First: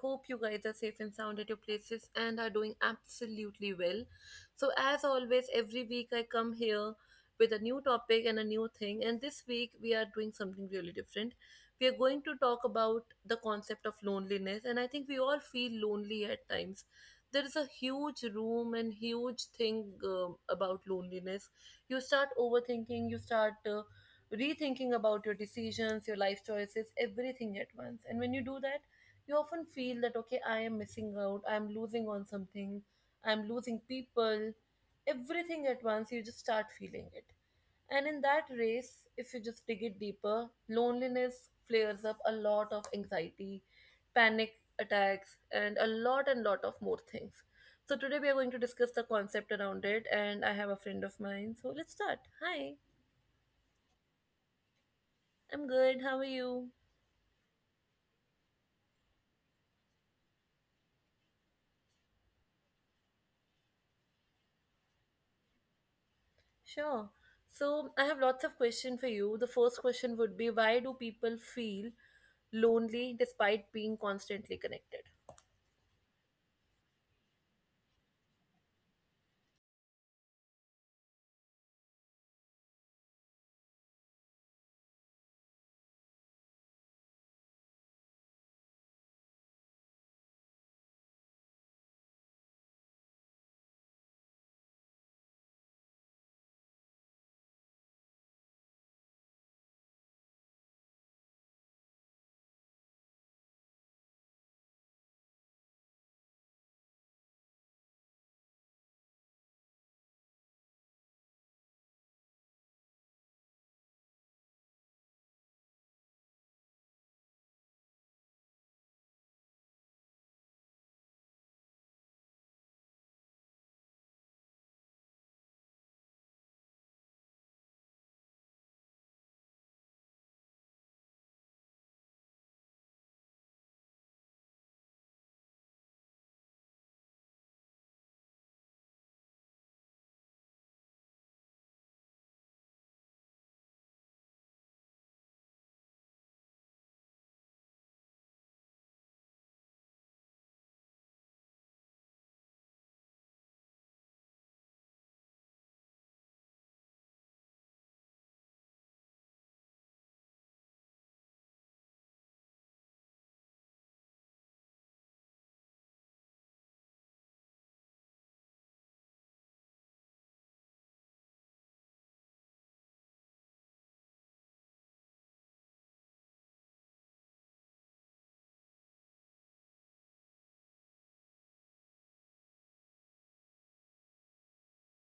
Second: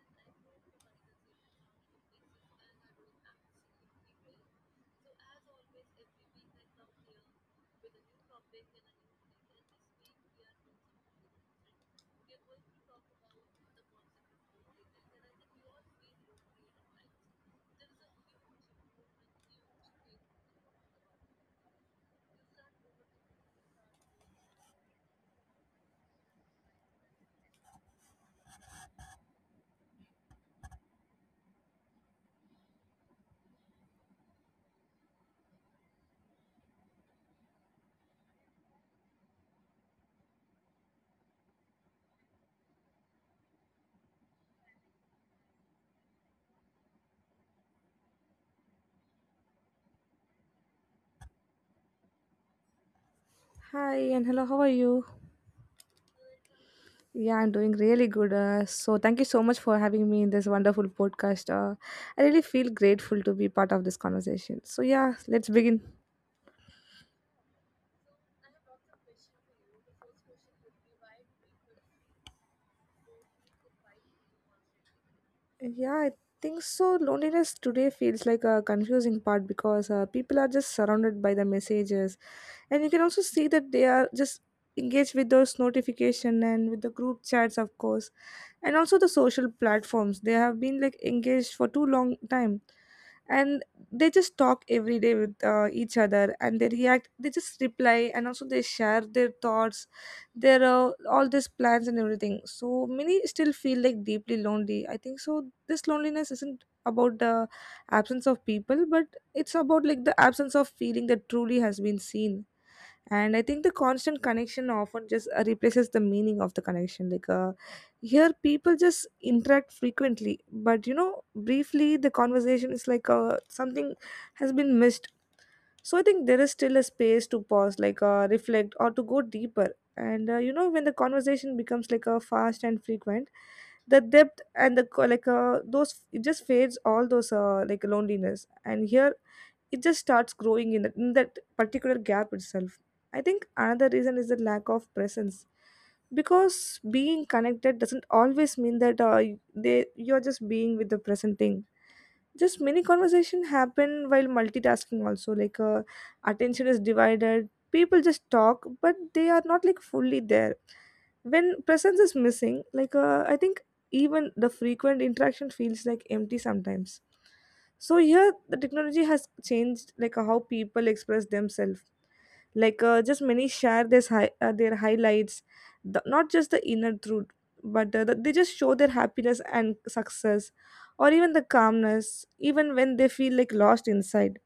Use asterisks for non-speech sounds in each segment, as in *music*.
hope you guys are safe and sound at your places and are doing absolutely well. So, as always, every week I come here with a new topic and a new thing, and this week we are doing something really different. We are going to talk about the concept of loneliness, and I think we all feel lonely at times. There is a huge room and huge thing about loneliness. You start overthinking, you start rethinking about your decisions, your life choices, everything at once. And when you do that, you often feel that, okay, I am missing out, I'm losing on something, I'm losing people, everything at once. You just start feeling it. And in that race, if you just dig it deeper, loneliness flares up a lot of anxiety, panic attacks, and a lot and lot of more things. So today we are going to discuss the concept around it, and I have a friend of mine. So let's start. Hi, Hi and hello, how are you? I'm good. How are you? Yeah, I'm doing really good. Thank you so much for having me in this wonderful podcast. I really feel grateful to be part of this conversation. So, yeah, let's begin. Sure. So I have lots of questions for you. The first question would be why do people feel lonely despite being constantly connected? Yeah, I think so. Loneliness today feels like a confusing part because people are just surrounded by the messages, and you can also see that they are just engaged with those notification and with the group chats, of course, and also the social platforms. They have been like engaged for too long time, and they just talk every day with each other, and they react. They just reply, and also they share their thoughts. There are all these plans and everything. So many still feel like deeply lonely. I think so this loneliness isn't about the absence of people, but it's about like the absence of feeling that truly has been seen. And I think the constant connection often just replaces the meaning of the connection. Like, here people just interact frequently, but you know briefly the conversation is like something has been missed. So I think there is still a space to pause, like reflect or to go deeper. And you know, when the conversation becomes like a fast and frequent, the depth and the those, it just fades all those like loneliness, and here it just starts growing in that particular gap itself. I think another reason is the lack of presence, because being connected doesn't always mean that y- they you're just being with the present thing. Just many conversation happen while multitasking also, like attention is divided. People just talk, but they are not like fully there. When presence is missing, like I think even the frequent interaction feels like empty sometimes. So here the technology has changed like how people express themselves, like just many share their highlights, not just the inner truth, but they just show their happiness and success, or even the calmness, even when they feel like lost inside.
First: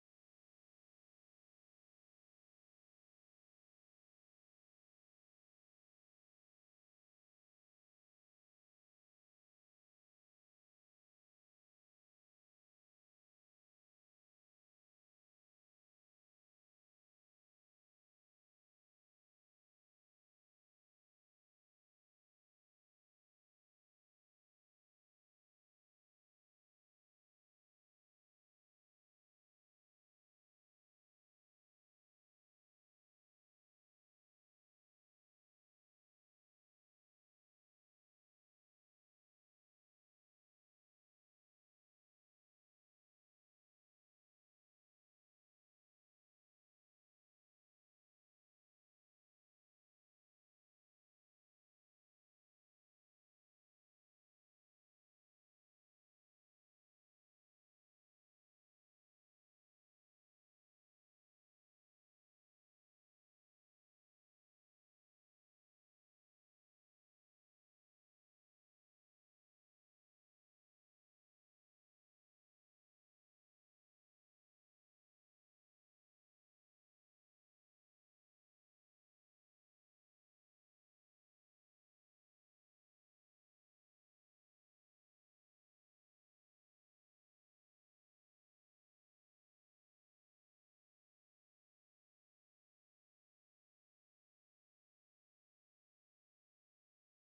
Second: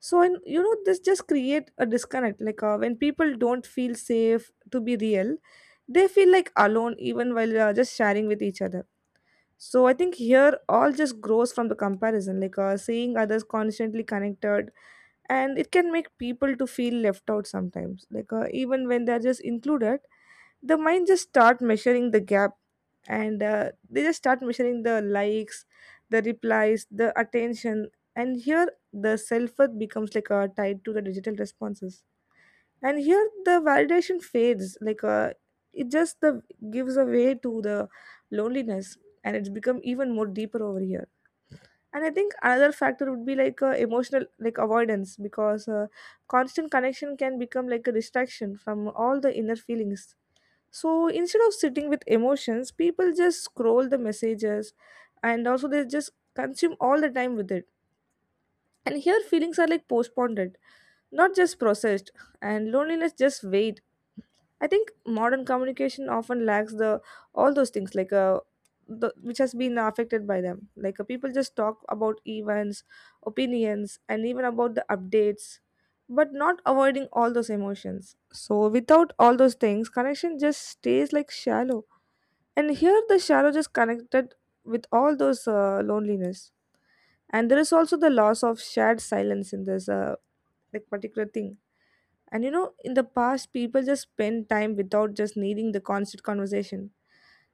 So, and you know, this just create a disconnect, like when people don't feel safe to be real, they feel like alone even while just sharing with each other. So I think here all just grows from the comparison, like seeing others constantly connected, and it can make people to feel left out sometimes. Like even when they're just included, the mind just start measuring the gap, and they just start measuring the likes, the replies, the attention, and here the self worth becomes like tied to the digital responses. And here the validation fades, like it just the gives a way to the loneliness, and it's become even more deeper over here. And I think another factor would be like emotional like avoidance, because constant connection can become like a distraction from all the inner feelings. So instead of sitting with emotions, people just scroll the messages, and also they just consume all the time with it. And here feelings are like postponed, not just processed, and loneliness just waits. I think modern communication often lacks the all those things, like which has been affected by them. Like people just talk about events, opinions, and even about the updates, but not avoiding all those emotions. So without all those things, connection just stays like shallow. And here the shallow just connected with all those loneliness. And there is also the loss of shared silence in this like particular thing. And you know, in the past, people just spend time without just needing the constant conversation.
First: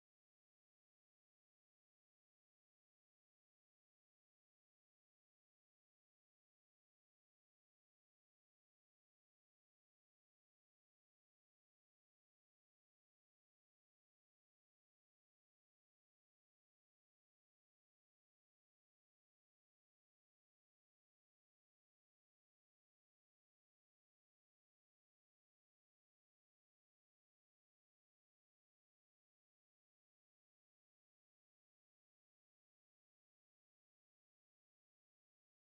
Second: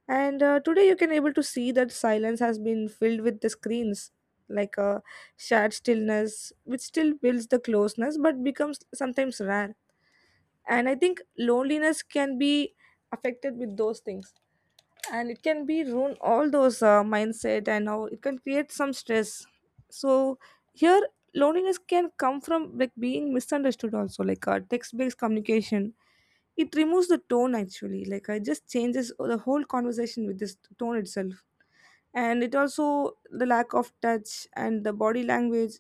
And today, you can able to see that silence has been filled with the screens, like a shared stillness, which still builds the closeness, but becomes sometimes rare. And I think loneliness can be affected with those things, and it can be ruin all those mindset and how it can create some stress. So here loneliness can come from like being misunderstood also, like text-based communication, it removes the tone actually, like it just changes the whole conversation with this tone itself. And it also the lack of touch and the body language,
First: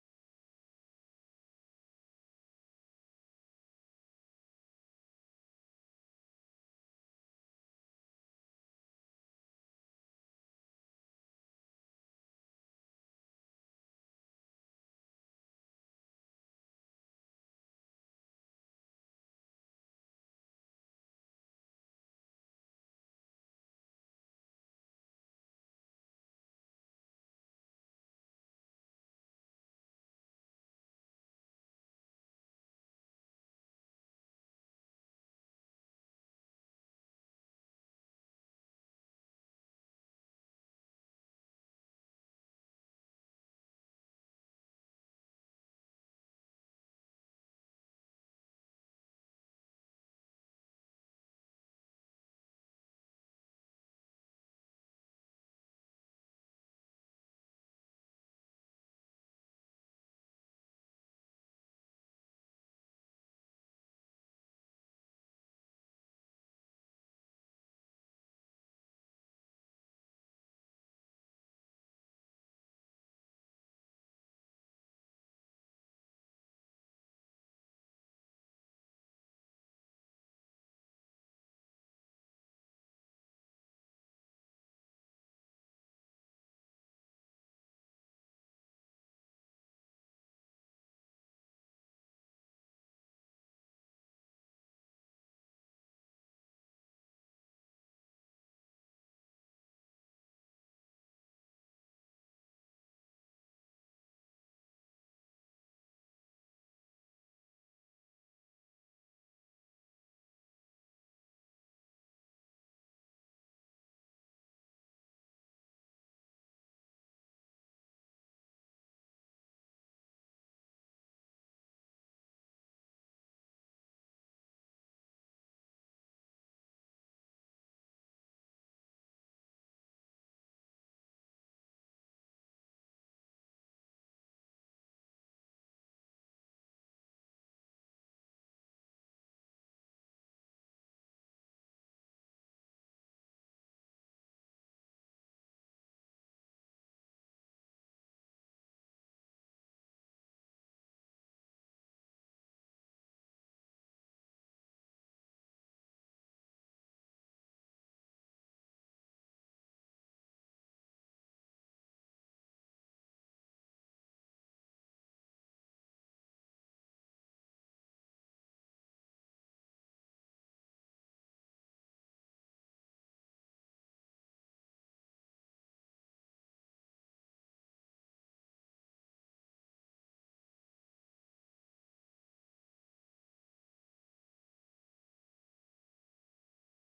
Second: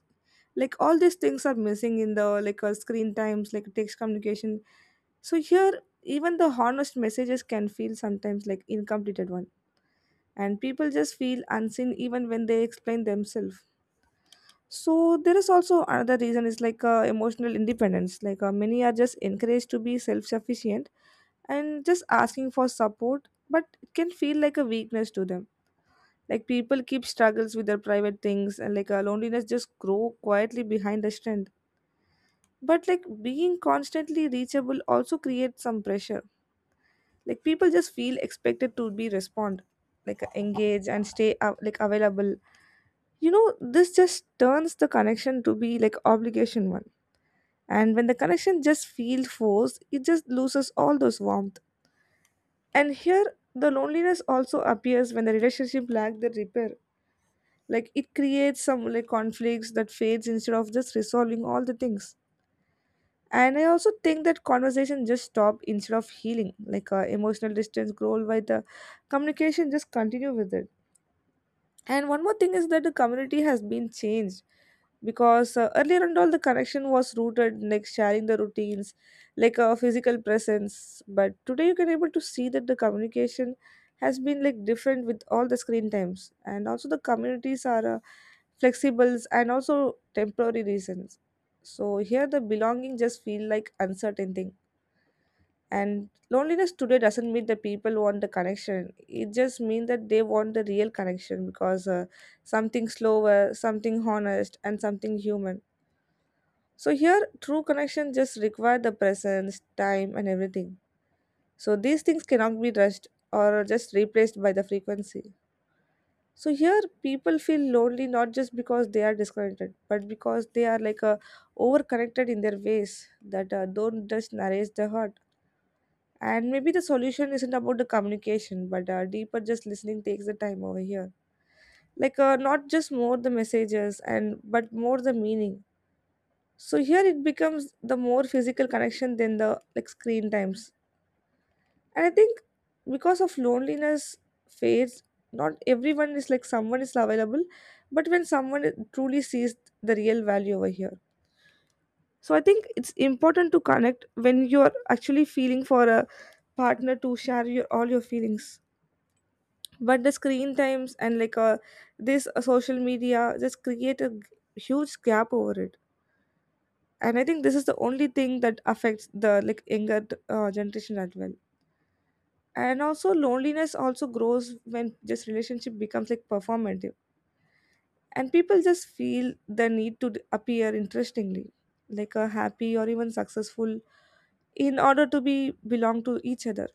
like all these things are missing in the like screen times, like text communication. So here even the honest messages can feel sometimes like incomplete at once, and people just feel unseen even when they explain themselves. So there is also another reason is like emotional independence, like many are just encouraged to be self-sufficient, and just asking for support, but it can feel like a weakness to them. Like people keep struggles with their private things, and like loneliness just grow quietly behind the strength. But like being constantly reachable also creates some pressure. Like people just feel expected to be respond, like engage and stay like available. You know, this just turns the connection to be like obligation one. And when the connection just feels forced, it just loses all those warmth. And here the loneliness also appears when the relationship lack the repair. Like it creates some like conflicts that fades instead of just resolving all the things. And I also think that conversation just stop instead of healing, like emotional distance grow by the communication just continue with it. And one more thing is that the community has been changed, because earlier and all the connection was rooted like sharing the routines, like a physical presence. But today you can able to see that the communication has been like different with all the screen times, and also the communities are flexibles and also temporary reasons. So here the belonging just feel like uncertain thing. And loneliness today doesn't mean that people want the connection, it just means that they want the real connection, because something slower, something honest, and something human. So here true connection just require the presence time and everything. So these things cannot be rushed or just replaced by the frequency. So here people feel lonely not just because they are disconnected, but because they are like overconnected in their ways that don't just nourish the heart. And maybe the solution isn't about the communication, but deeper just listening takes the time over here. Like not just more the messages and but more the meaning. So here it becomes the more physical connection than the like screen times. And I think because of loneliness fades, not everyone is like someone is available, but when someone truly sees the real value over here. So I think it's important to connect when you're actually feeling for a partner to share your all your feelings. But the screen times and like this social media just create huge gap over it. And I think this is the only thing that affects the like younger generation as well. And also loneliness also grows when just relationship becomes like performative, and people just feel the need to appear interestingly, like a happy or even successful, in order to be belong to each other.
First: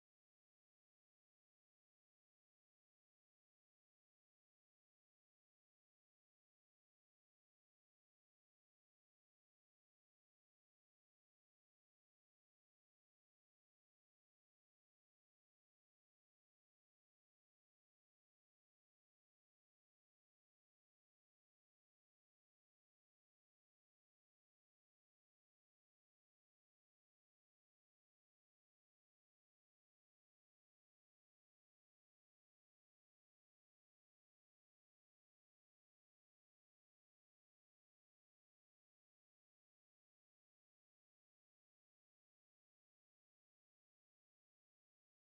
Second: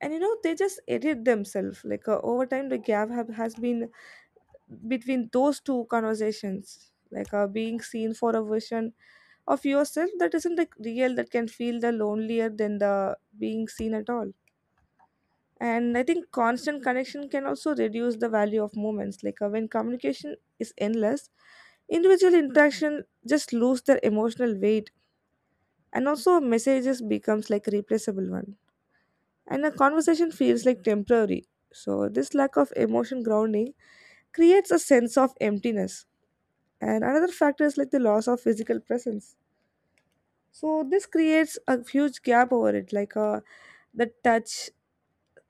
And you know, they just edit themselves, like over time the has been between those two conversations, like being seen for a version of yourself that isn't like real, that can feel the lonelier than the being seen at all. And I think constant connection can also reduce the value of moments, like when communication is endless, individual interaction just lose their emotional weight, and also messages becomes like replaceable one, and a conversation feels like temporary. So this lack of emotion grounding creates a sense of emptiness. And another factor is like the loss of physical presence. So this creates a huge gap over it, like the touch,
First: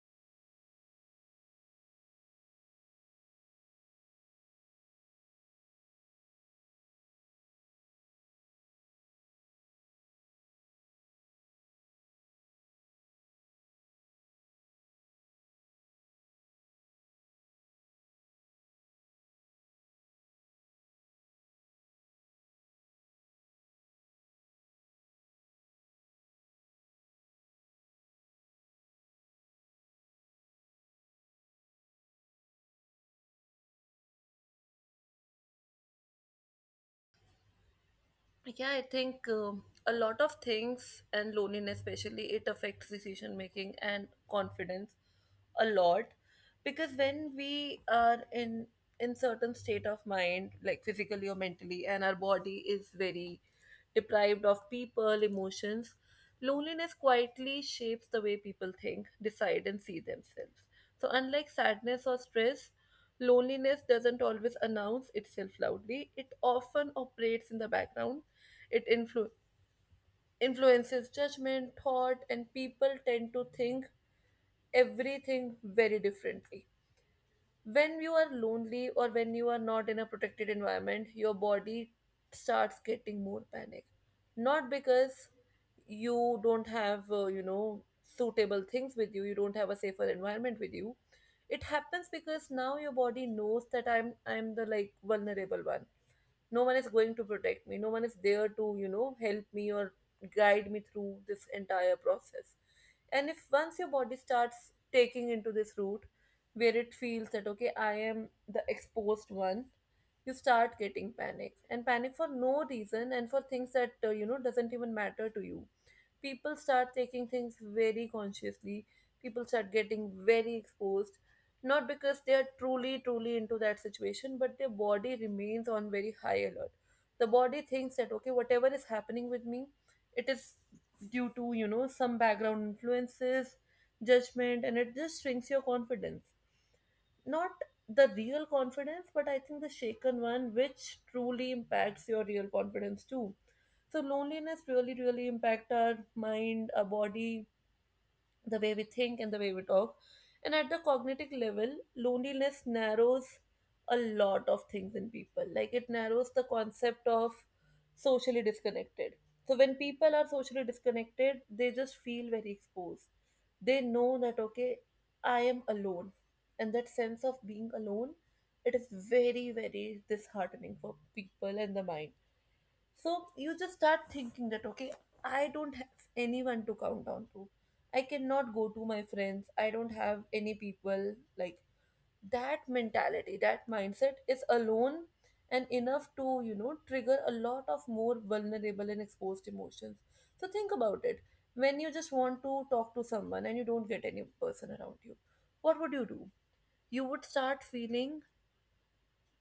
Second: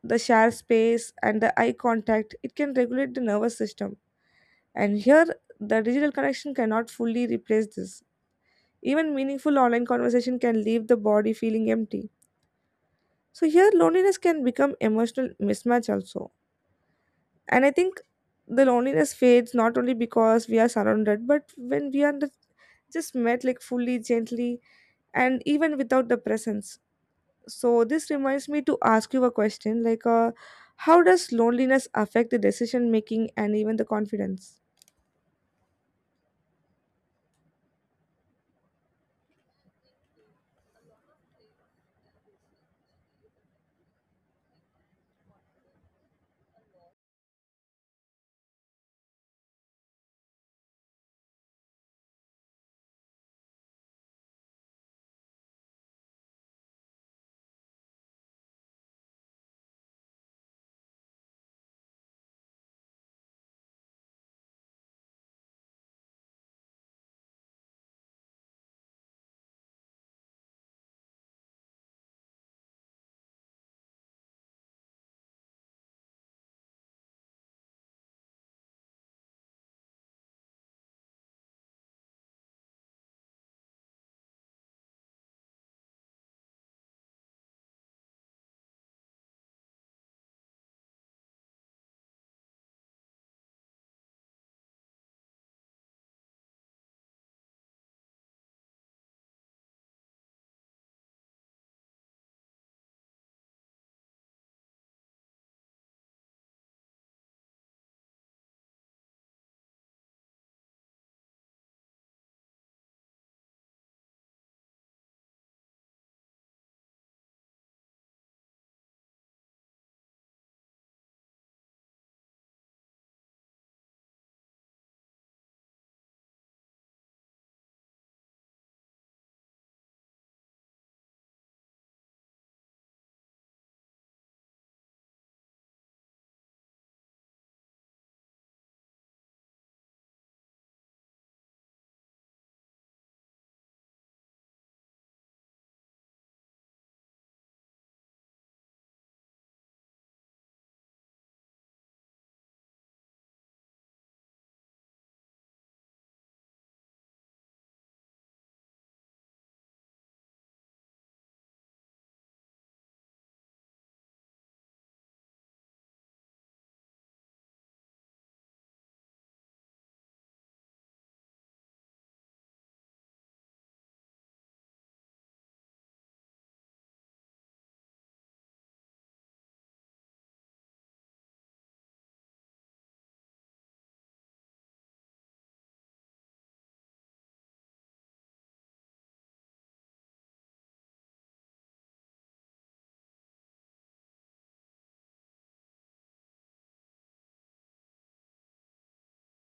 the shared space, and the eye contact, it can regulate the nervous system. And here the digital connection cannot fully replace this. Even meaningful online conversation can leave the body feeling empty. So here loneliness can become emotional mismatch also. And I think the loneliness fades not only because we are surrounded, but when we are just met like fully, gently, and even without the presence. So this reminds me to ask you a question like, how does loneliness affect the decision making and even the confidence? Yeah, I think a lot of things and loneliness, especially, it affects decision making and confidence a lot because when we are in certain state of mind, like physically or mentally, and our body is very deprived of people emotions, loneliness quietly shapes the way people think, decide and see themselves. So unlike sadness or stress, loneliness doesn't always announce itself loudly, it often operates in the background. It influ- influences judgment, thought, and people tend to think everything very differently. When you are lonely or when you are not in a protected environment, your body starts getting more panic, not because you don't have you know, suitable things with you, you don't have a safer environment with you. It happens because now your body knows that I'm the like vulnerable one. No one is going to protect me, no one is there to, you know, help me or guide me through this entire process. And if once your body starts taking into this route where it feels that, okay, I am the exposed one, you start getting panic and panic for no reason and for things that, you know, doesn't even matter to you. People start taking things very consciously, people start getting very exposed, not because they are truly truly into that situation, but their body remains on very high alert. The body thinks that, okay, whatever is happening with me, it is due to, you know, some background influences, judgment, and it just shrinks your confidence, not the real confidence, but I think the shaken one, which truly impacts your real confidence too. So loneliness really really impact our mind, our body, the way we think and the way we talk. And at the cognitive level, loneliness narrows a lot of things in people. Like it narrows the concept of socially disconnected. So when people are socially disconnected, they just feel very exposed. They know that, okay, I am alone. And that sense of being alone, it is very, very disheartening for people and the mind. So you just start thinking that, okay, I don't have anyone to count down to. I cannot go to my friends. I don't have any people. Like that mentality, that mindset is alone and enough to, you know, trigger a lot of more vulnerable and exposed emotions. So think about it. When you just want to talk to someone and you don't get any person around you, what would you do? You would start feeling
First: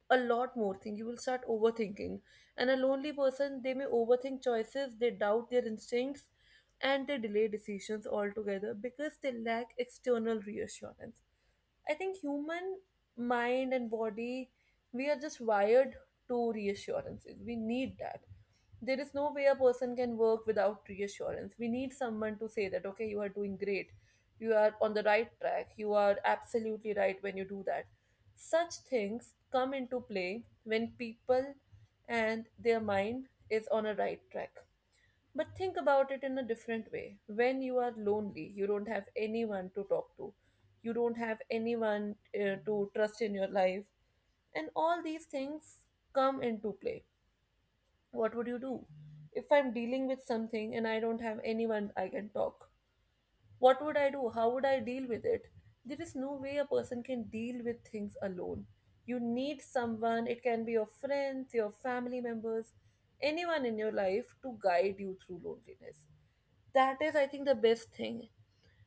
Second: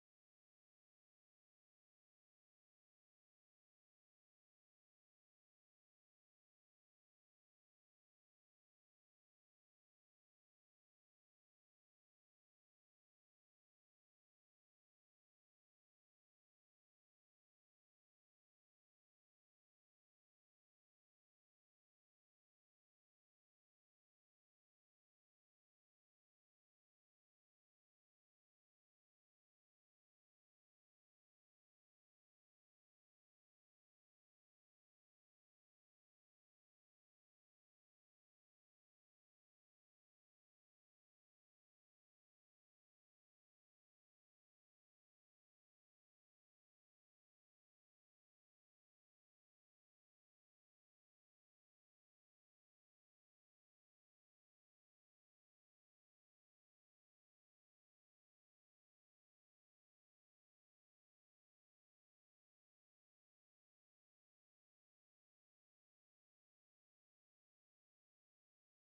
a lot more thing, you will start overthinking, and a lonely person, they may overthink choices, they doubt their instincts and they delay decisions altogether because they lack external reassurance. I think human mind and body, we are just wired to reassurances. We need that. There is no way a person can work without reassurance. We need someone to say that, okay, you are doing great, you are on the right track, you are absolutely right. When you do that, such things come into play when people and their mind is on a right track. But think about it in a different way. When you are lonely, you don't have anyone to talk to, you don't have anyone to trust in your life, and all these things come into play. What would you do? If I'm dealing with something and I don't have anyone I can talk, what would I do? How would I deal with it? There is no way a person can deal with things alone. You need someone, it can be your friends, your family members, anyone in your life to guide you through loneliness. That is, I think, the best thing.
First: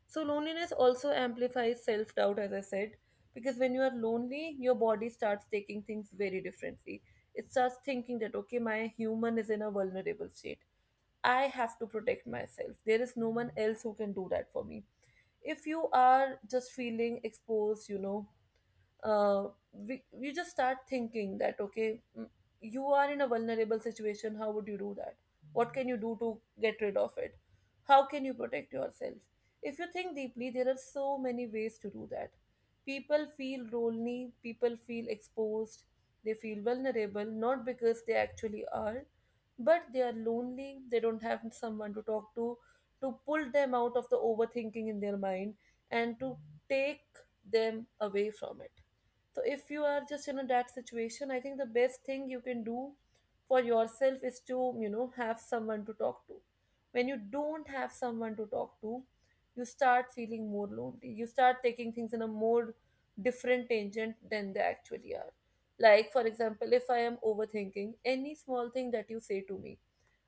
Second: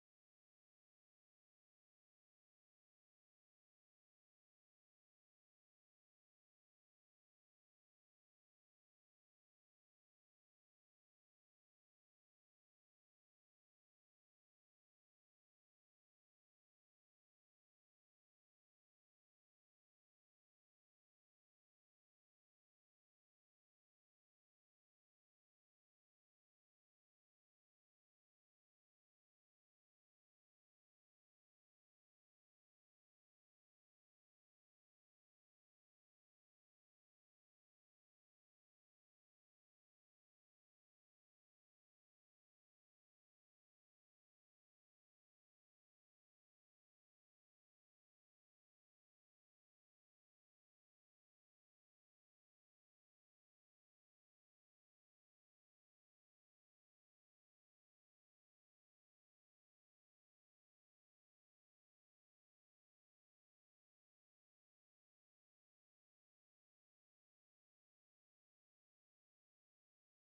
So loneliness also amplifies self doubt, as I said, because when you are lonely, your body starts taking things very differently. It starts thinking that, okay, my human is in a vulnerable state. I have to protect myself. There is no one else who can do that for me. If you are just feeling exposed, you know, uh, we just start thinking that, okay, you are in a vulnerable situation, how would you do that, what can you do to get rid of it, how can you protect yourself? If you think deeply, there are so many ways to do that. People feel lonely, people feel exposed, they feel vulnerable not because they actually are, but they are lonely, they don't have someone to talk to pull them out of the overthinking in their mind and to take them away from it. So if you are just in that situation, I think the best thing you can do for yourself is to, you know, have someone to talk to. When you don't have someone to talk to, you start feeling more lonely. You start taking things in a more different tangent than they actually are. Like, for example, if I am overthinking any small thing that you say to me,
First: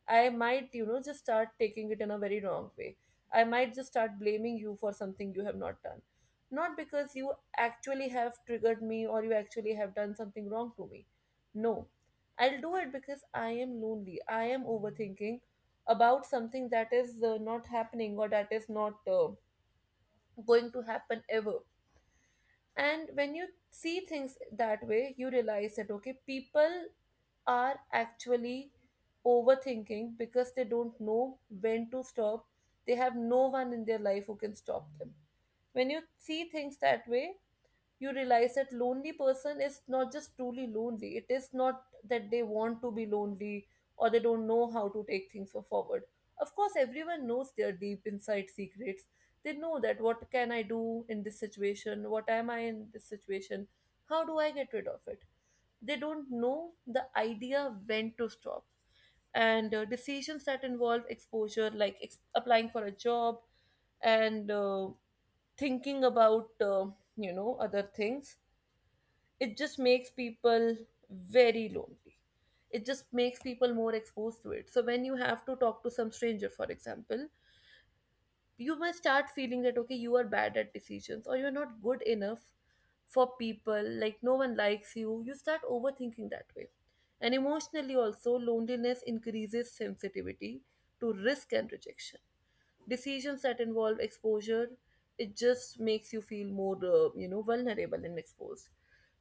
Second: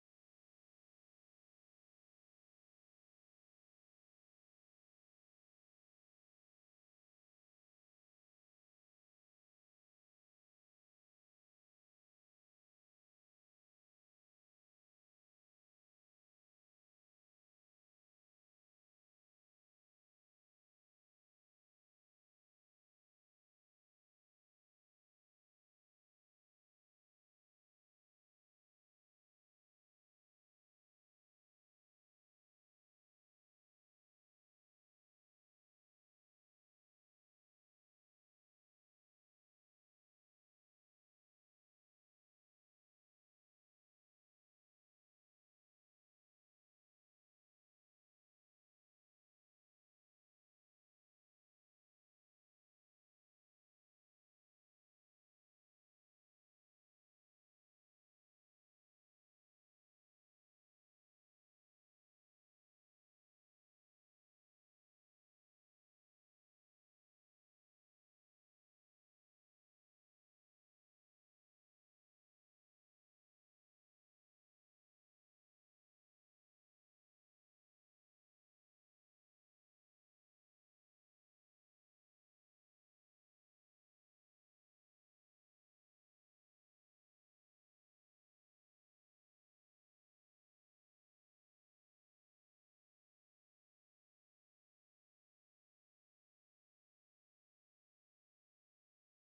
I might, you know, just start taking it in a very wrong way. I might just start blaming you for something you have not done. Not because you actually have triggered me or you actually have done something wrong to me. No. I'll do it because I am lonely. I am overthinking about something that is, not happening or that is not going to happen ever. And when you see things that way, you realize that, okay, people are actually overthinking because they don't know when to stop. They have no one in their life who can stop them. When you see things that way, you realize that lonely person is not just truly lonely. It is not that they want to be lonely or they don't know how to take things for forward. Of course, everyone knows their deep inside secrets. They know that what can I do in this situation, what am I in this situation, how do I get rid of it. They don't know the idea when to stop. And decisions that involve exposure, like applying for a job and thinking about, you know, other things, it just makes people very lonely, it just makes people more exposed to it. So when you have to talk to some stranger, for example, you must start feeling that, okay, you are bad at decisions or you're not good enough for people, like no one likes you. You start overthinking that way. And emotionally also, loneliness increases sensitivity to risk and rejection. Decisions that involve exposure, it just makes you feel more, you know, vulnerable and exposed.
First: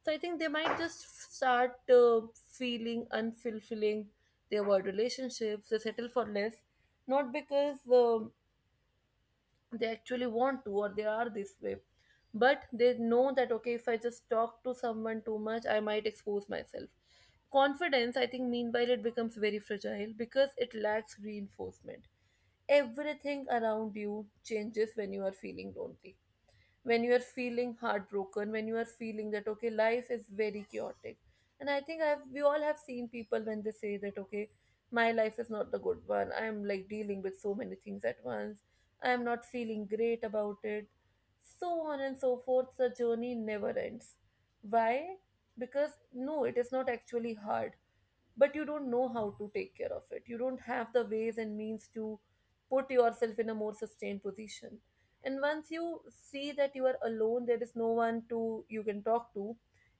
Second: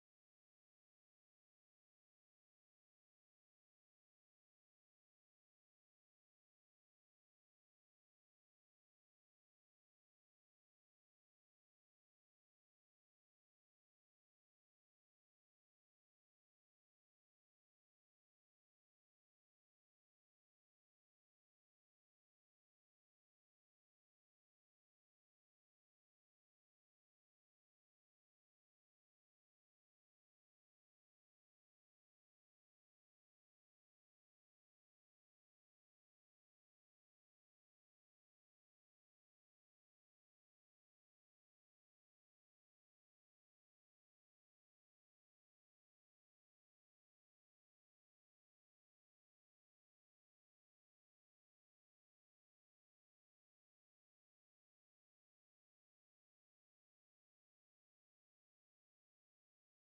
So I think they might just start feeling unfulfilling. They avoid relationships, they settle for less, not because they actually want to or they are this way, but they know that, okay, if I just talk to someone too much, I might expose myself. Confidence, I think, meanwhile, it becomes very fragile because it lacks reinforcement. Everything around you changes when you are feeling lonely, when you are feeling heartbroken, when you are feeling that, okay, life is very chaotic. And I think I've we all have seen people when they say that, okay, my life is not the good one, I'm like dealing with so many things at once, I'm not feeling great about it, so on and so forth, the journey never ends. Why? Because no, it is not actually hard, but you don't know how to take care of it. You don't have the ways and means to put yourself in a more sustained position. And once you see that you are alone, there is no one to you can talk to,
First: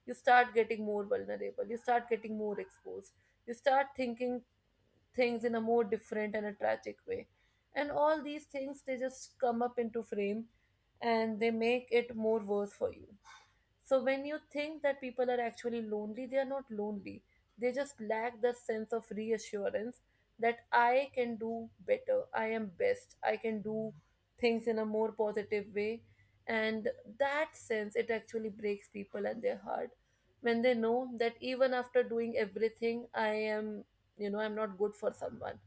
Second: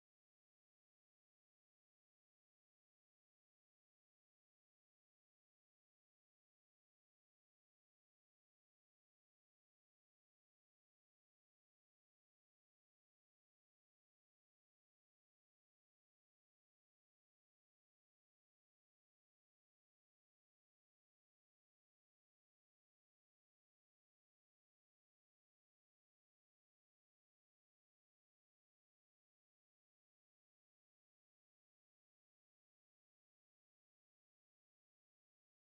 you start getting more vulnerable, you start getting more exposed, you start thinking things in a more different and a tragic way. And all these things, they just come up into frame and they make it more worse for you. So when you think that people are actually lonely, they are not lonely. They just lack the sense of reassurance that I can do better, I am best, I can do things in a more positive way. And that sense, it actually breaks people and their heart, when they know that even after doing everything, I am, you know, I'm not good for someone.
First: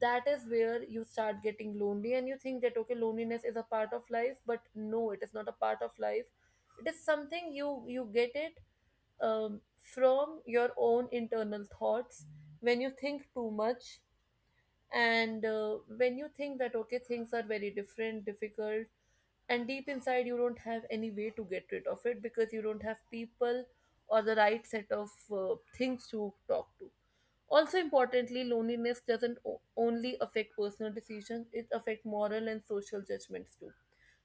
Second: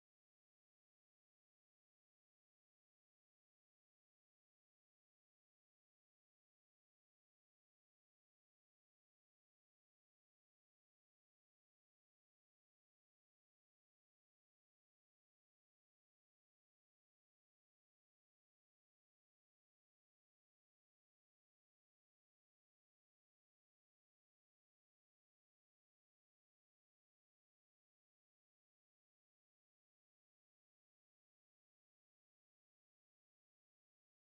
That is where you start getting lonely, and you think that, okay, loneliness is a part of life, but no, it is not a part of life. It is something you get it um, from your own internal thoughts, when you think too much, and when you think that, okay, things are very different difficult, and deep inside you don't have any way to get rid of it, because you don't have people or the right set of things to talk to. Also, importantly, loneliness doesn't only affect personal decisions, it affects moral and social judgments too.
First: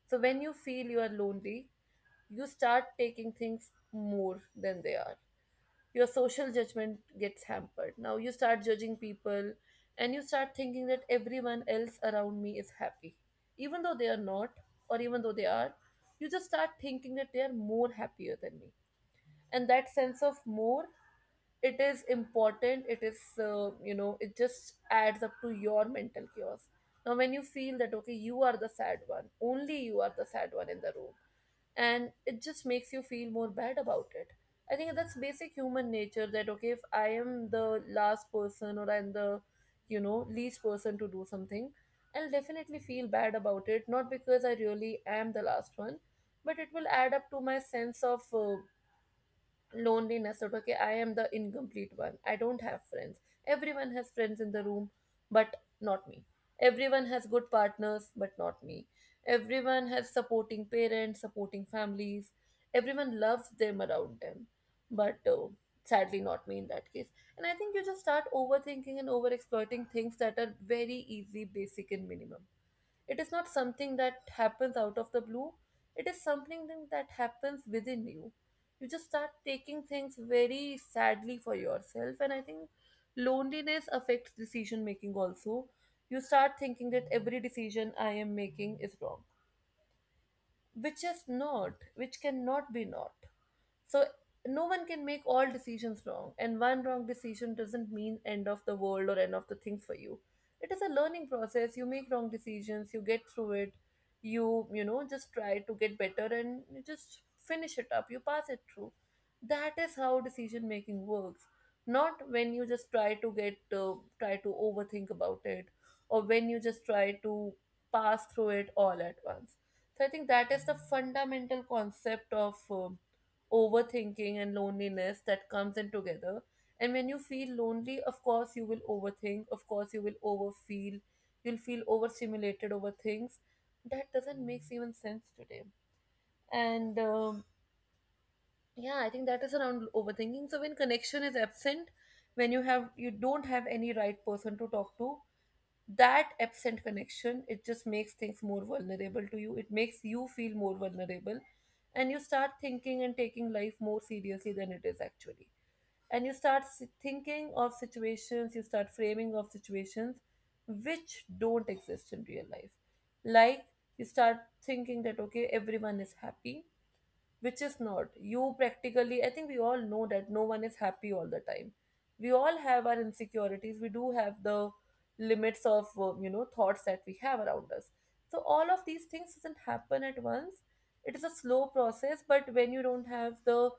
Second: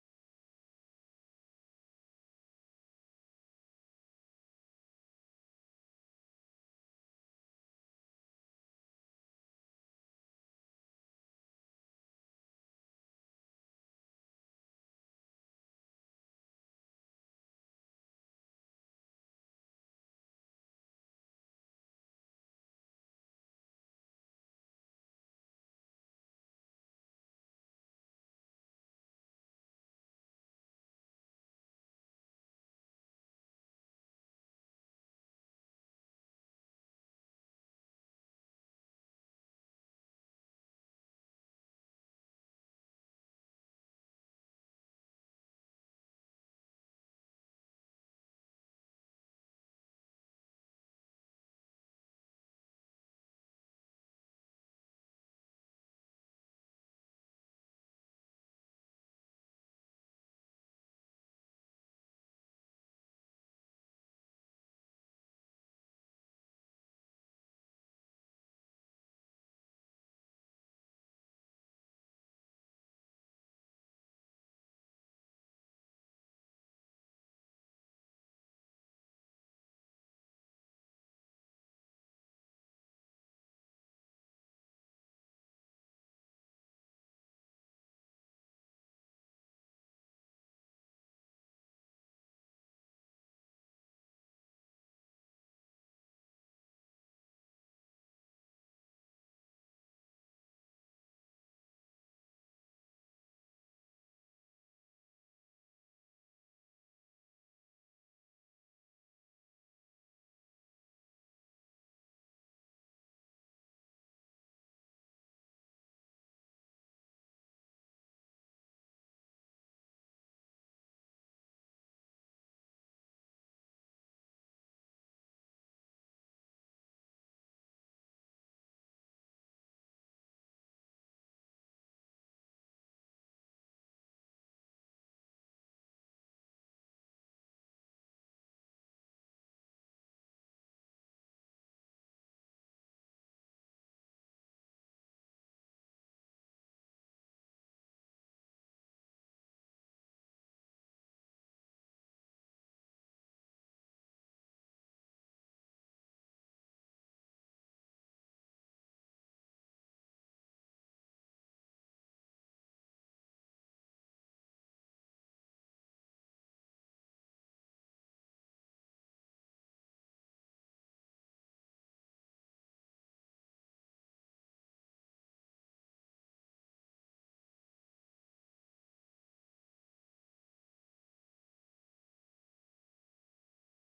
So when you feel you are lonely, you start taking things more than they are. Your social judgment gets hampered. Now you start judging people, and you start thinking that everyone else around me is happy. Even though they are not, or even though they are, you just start thinking that they are more happier than me. And that sense of more, it is important. It just adds up to your mental chaos. Now, when you feel that, okay, you are the sad one, only you are the sad one in the room, and it just makes you feel more bad about it. I think that's basic human nature, that, okay, if I am the last person, or I'm the, least person to do something, I'll definitely feel bad about it, not because I really am the last one, but it will add up to my sense of loneliness, that, okay, I am the incomplete one, I don't have friends, everyone has friends in the room, but not me. Everyone has good partners, but not me. Everyone has supporting parents, supporting families, everyone loves them around them, but sadly not me in that case. And I think you just start overthinking and over exploiting things that are very easy, basic and minimum. It is not something that happens out of the blue, it is something thing that happens within you. You just start taking things very sadly for yourself, and I think loneliness affects decision making also. You start thinking that every decision I am making is wrong, which is not, which cannot be not. So no one can make all decisions wrong, and one wrong decision doesn't mean end of the world or end of the things for you. It is a learning process. You make wrong decisions, you get through it, you know just try to get better, and you just finish it up. You pass it through. That is how decision making works. Not when you just try to get try to overthink about it, or when you just try to pass through it all at once. So I think that is the fundamental concept of uh, overthinking and loneliness that comes in together. And when you feel lonely, of course, you will overthink, of course, you will overfeel, you'll feel overstimulated over things. That doesn't make even sense today. And Yeah, I think that is around overthinking. So when connection is absent, when you don't have any right person to talk to, that absent connection, it just makes things more vulnerable to you, it makes you feel more vulnerable, and you start thinking and taking life more seriously than it is actually. And you start thinking of situations, you start framing of situations which don't exist in real life, like, you start thinking that, okay, everyone is happy, which is not. You, practically, I think, we all know that no one is happy all the time. We all have our insecurities, we do have the limits of thoughts that we have around us. So all of these things doesn't happen at once, it is a slow process. But when you don't have the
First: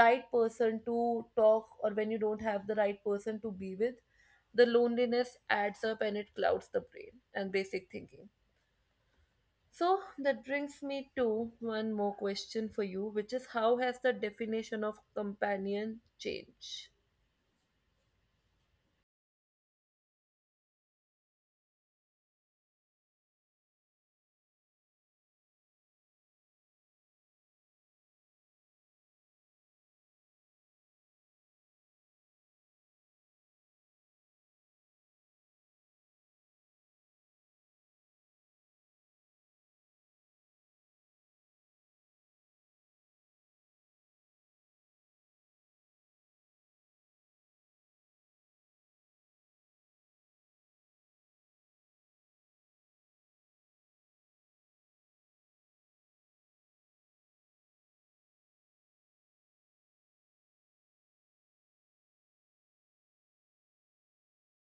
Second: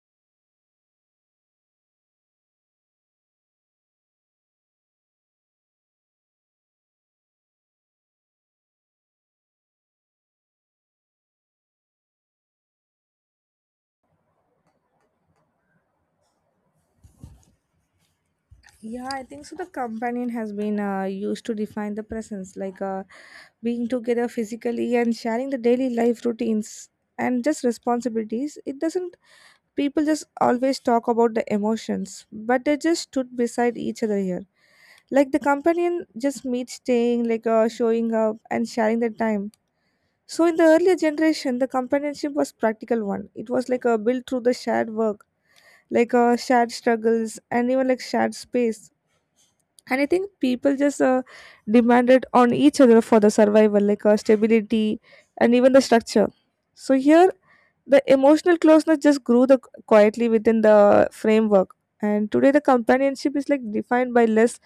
right person to talk, or when you don't have the right person to be with, the loneliness adds up, and it clouds the brain and basic thinking. So that brings me to one more question for you, which is, how has the definition of companion changed? Yeah, I think so. The companion has been used to define the presence, like being together physically and sharing the daily life routines and just responsibilities. It doesn't, people just always talk about the emotions, but they just stood beside each other here. Like the companion just meets staying, like showing up and sharing the time. So in the earlier generation, the companionship was practical one. It was like a built through the shared work, like shared struggles and even like shared space, and I think people just demanded on each other for the survival, like stability and even the structure. So here the emotional closeness just grew the quietly within the framework. And today the companionship is like defined by less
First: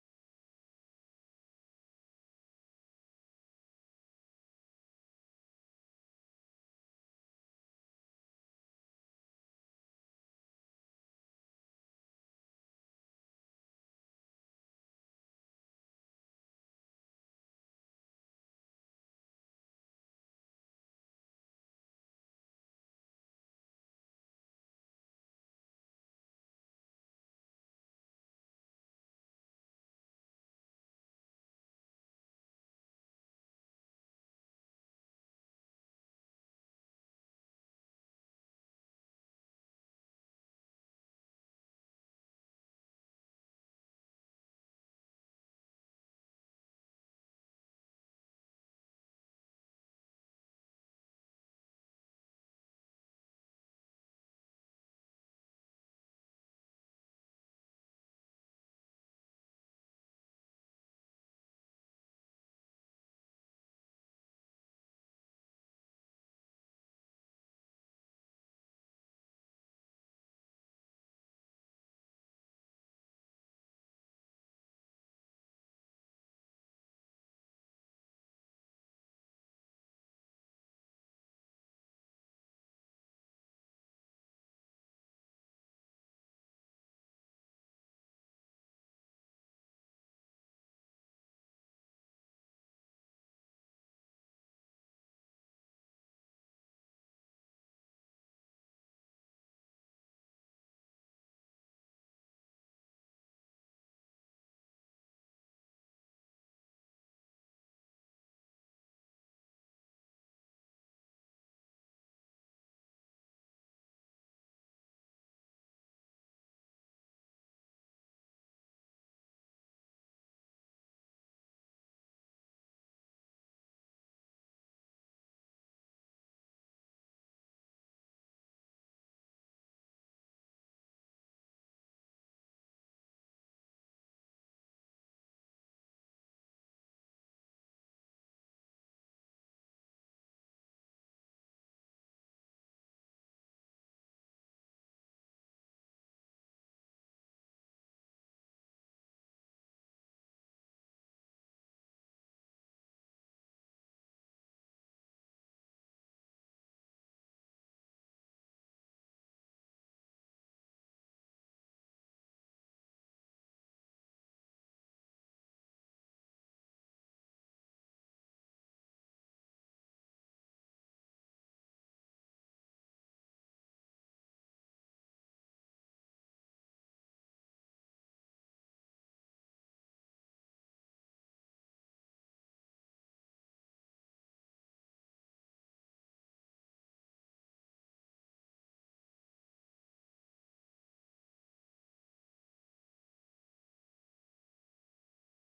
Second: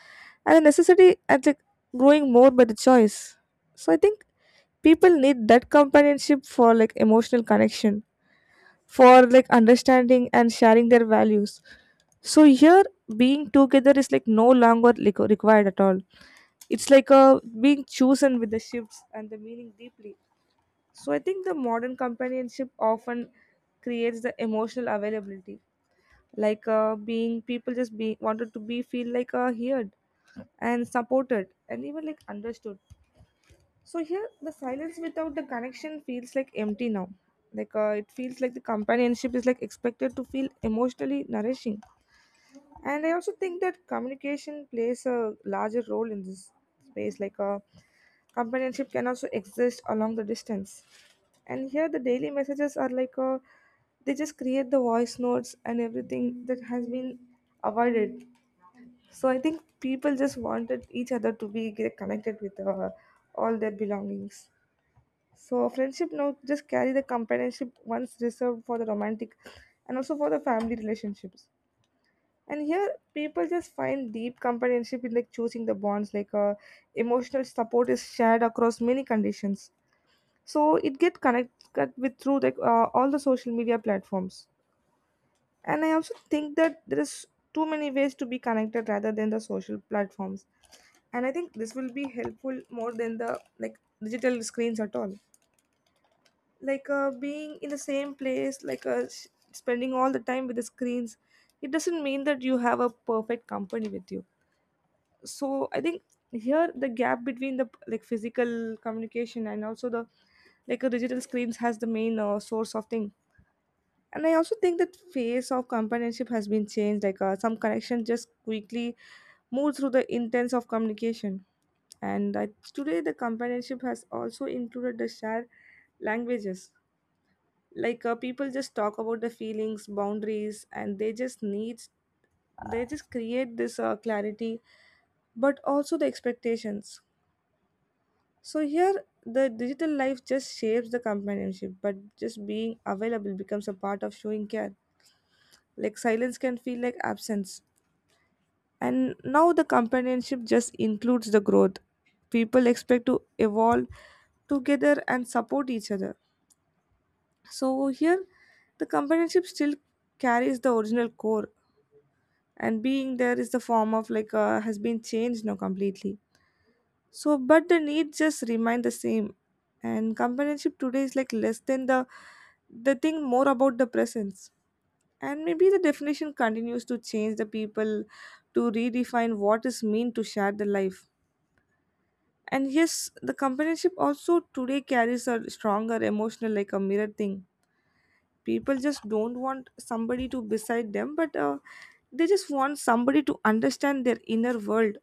and the necessity and like growing more by the choice. So I think people need that companionship for like emotional connection, for like understanding and sharing their values. So here being together is like no longer like required at all. It's like a being chosen with the shifts and the meaning deeply. So I think the modern companionship often creates the emotional availability, like being people just be wanted to be feel like heard and supported and even like understood. So here, the silence without the connection feels like empty now. Like it feels like the companionship is like expected to feel emotionally nourishing. And I also think that communication plays a larger role in this space. Like companionship can also exist along the distance. And here, the daily messages are like they just create the voice notes and everything that has been avoided. So I think people just wanted each other to be get connected with all their belongings. So friendship now just carry the companionship once reserved for the romantic and also for the family relationships. And here people just find deep companionship in like choosing the bonds, like emotional support is shared across many conditions. So it get connected with through like all the social media platforms. And I also think that there is too many ways to be connected rather than the social platforms. And I think this will be helpful more than the like digital screens at all. Like being in the same place, like spending all the time with the screens, it doesn't mean that you have a perfect company with you. So I think here the gap between the like physical communication and also the like a digital screens has the main source of thing. And I also think that phase of companionship has been changed, like some connections just quickly move through the intents of communication. and I, Today the companionship has also included the shared languages, like people just talk about the feelings boundaries and they just create this clarity but also the expectations. So here the digital life just shapes the companionship, but just being available becomes a part of showing care. Like silence can feel like absence. And now the companionship just includes the growth. People expect to evolve together and support each other. So here the companionship still carries the original core, and being there is the form of like has been changed now completely. So but the need just remain the same. And companionship today is like less than the thing, more about the presence. And maybe the definition continues to change the people to redefine what is mean to share the life. And yes, the companionship also today carries a stronger emotional like a mirror thing. People just don't want somebody to beside them, but they just want somebody to understand their inner world.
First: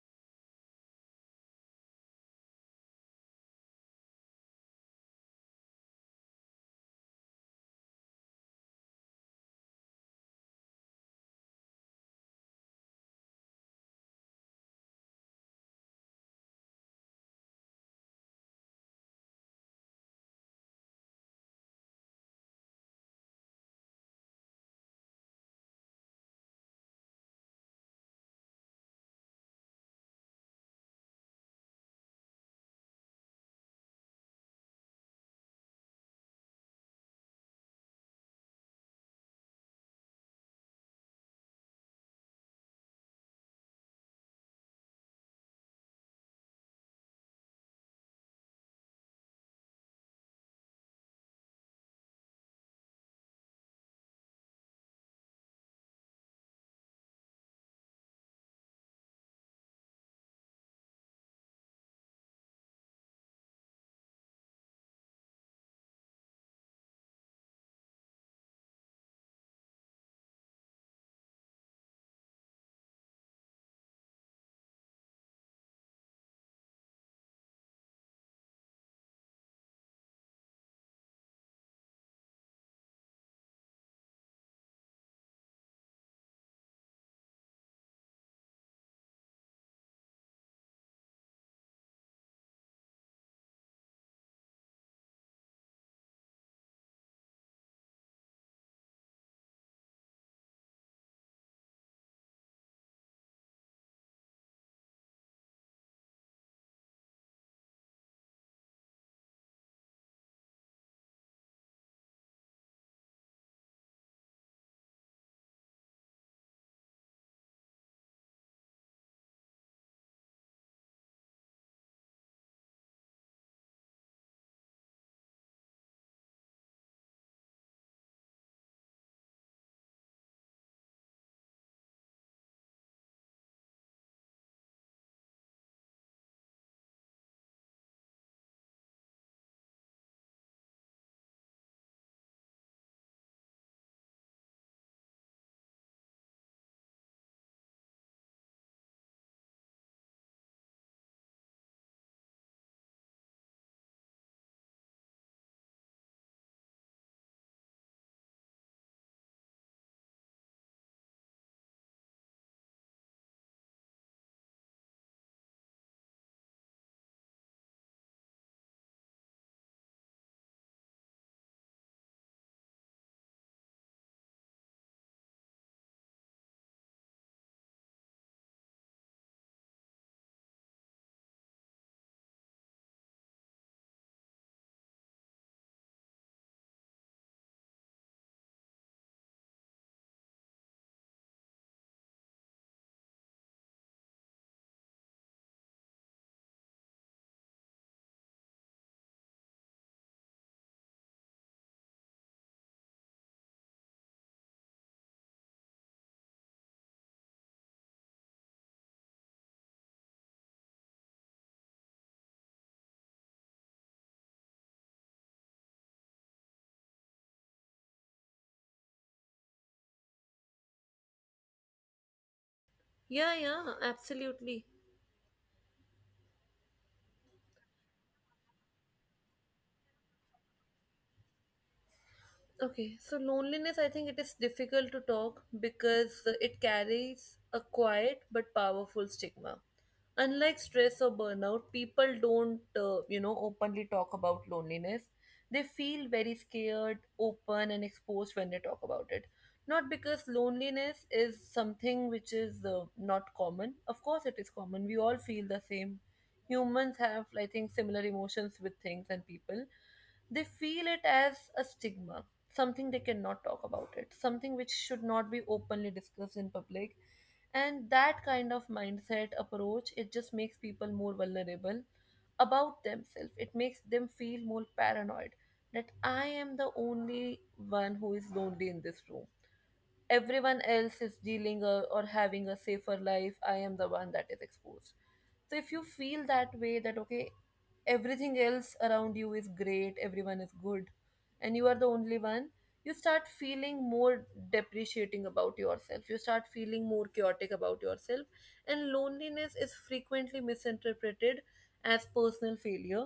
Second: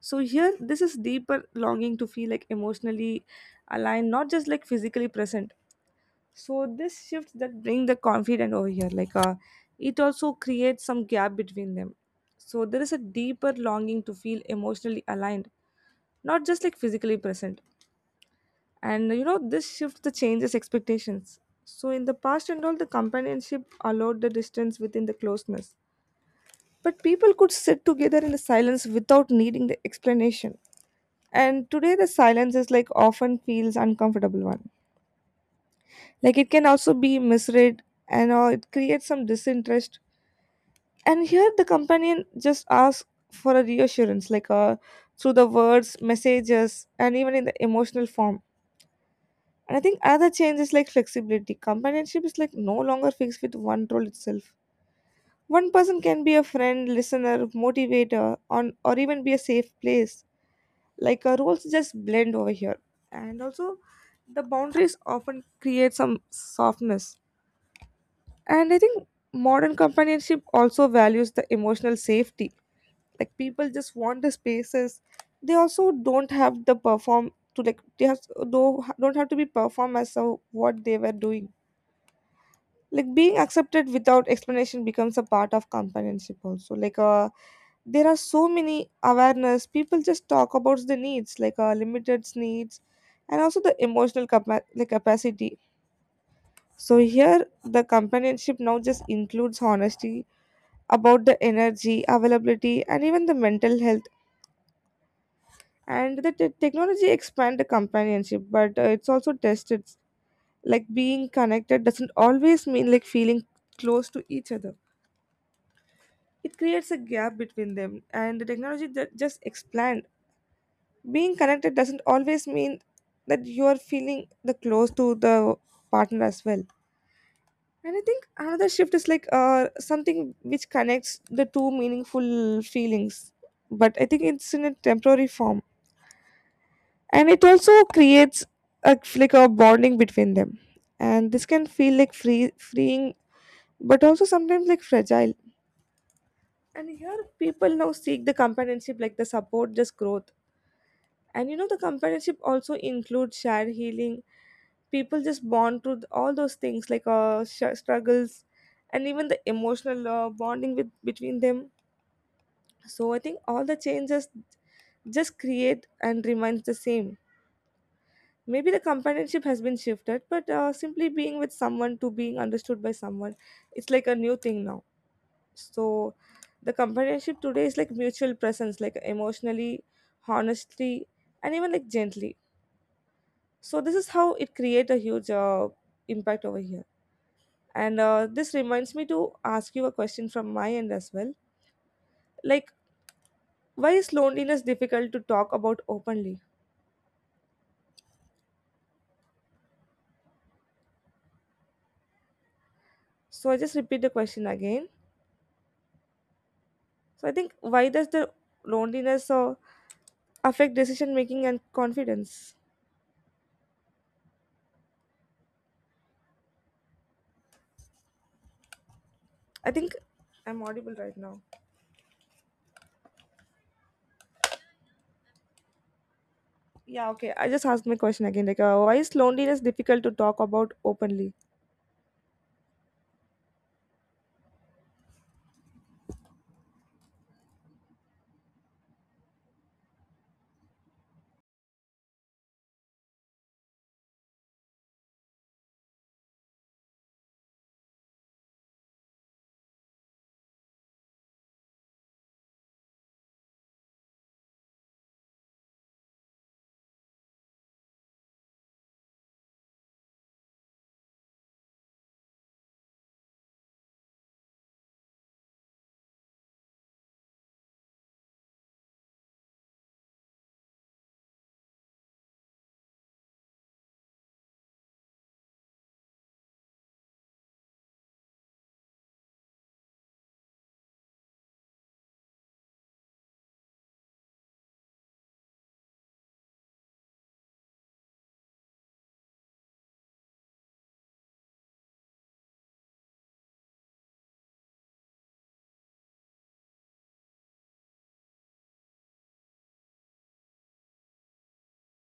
So here, this is deeper longing to feel like emotionally aligned, not just like physically present. So this shifts that bring the confident over here, like it also creates some gap between them. So there is a deeper longing to feel emotionally aligned, not just like physically present. And you know, this shifts the changes expectations. So in the past and all, the companionship allowed the distance within the closeness, but people could sit together in the silence without needing the explanation. And today the silence is like often feels uncomfortable one. Like it can also be misread and or it creates some disinterest. And here the companion just asks for a reassurance, like through the words, messages, and even in the emotional form. And I think other change is like flexibility. Companionship is like no longer fixed with one role itself. One person can be a friend, listener, motivator, on or even be a safe place, like roles just blend over here, and also the boundaries often create some softness. And I think modern companionship also values the emotional safety. Like people just want the spaces. They also don't have the perform to like they have though don't have to be perform as of what they were doing. Like being accepted without explanation becomes a part of companionship also like a, there are so many awareness. People just talk about the needs, like limited needs and also the emotional like capacity. So here the companionship now just includes honesty about the energy availability and even the mental health. And the technology expand the companionship, but it's also tested. Like being connected doesn't always mean like feeling close to each other. It creates a gap between them. And the technology that just expands, being connected doesn't always mean that you are feeling the close to the partner as well. And I think another shift is like something which connects the two meaningful feelings, but I think it's in a temporary form. And it also creates a like a bonding between them. And this can feel like freeing, but also sometimes like fragile. And here people now seek the companionship like the support just growth. And you know, the companionship also includes shared healing. People just bond through all those things, like struggles and even the emotional bonding with between them. So I think all the changes just create and remains the same. Maybe the companionship has been shifted, but simply being with someone to being understood by someone, it's like a new thing now. So, the companionship today is like mutual presence, like emotionally, honestly, and even like gently. So this is how it create a huge impact over here. And this reminds me to ask you a question from my end as well, like why is loneliness difficult to talk about openly. So I just repeat the question again. So I think why does the loneliness affect decision making and confidence? I think I'm audible right now. Yeah, yeah, absolutely. Yeah, okay, I just asked my question again, like why is loneliness difficult to talk about openly? Okay, so loneliness, I think it is difficult to talk because it carries a quiet but powerful stigma. Unlike stress or burnout, people don't, openly talk about loneliness. They feel very scared, open, and exposed when they talk about it. Not because loneliness is something which is not common. Of course, it is common. We all feel the same. Humans have, I think, similar emotions with things and people. They feel it as a stigma, something they cannot talk about, it something which should not be openly discussed in public. And that kind of mindset approach, it just makes people more vulnerable about themselves, it makes them feel more paranoid that I am the only one who is lonely in this room. Everyone else is dealing a, or having a safer life, I am the one that is exposed. So if you feel that way, that, okay, everything else around you is great, everyone is good, and you are the only one, you start feeling more depreciating about yourself, you start feeling more chaotic about yourself. And loneliness is frequently misinterpreted as personal failure.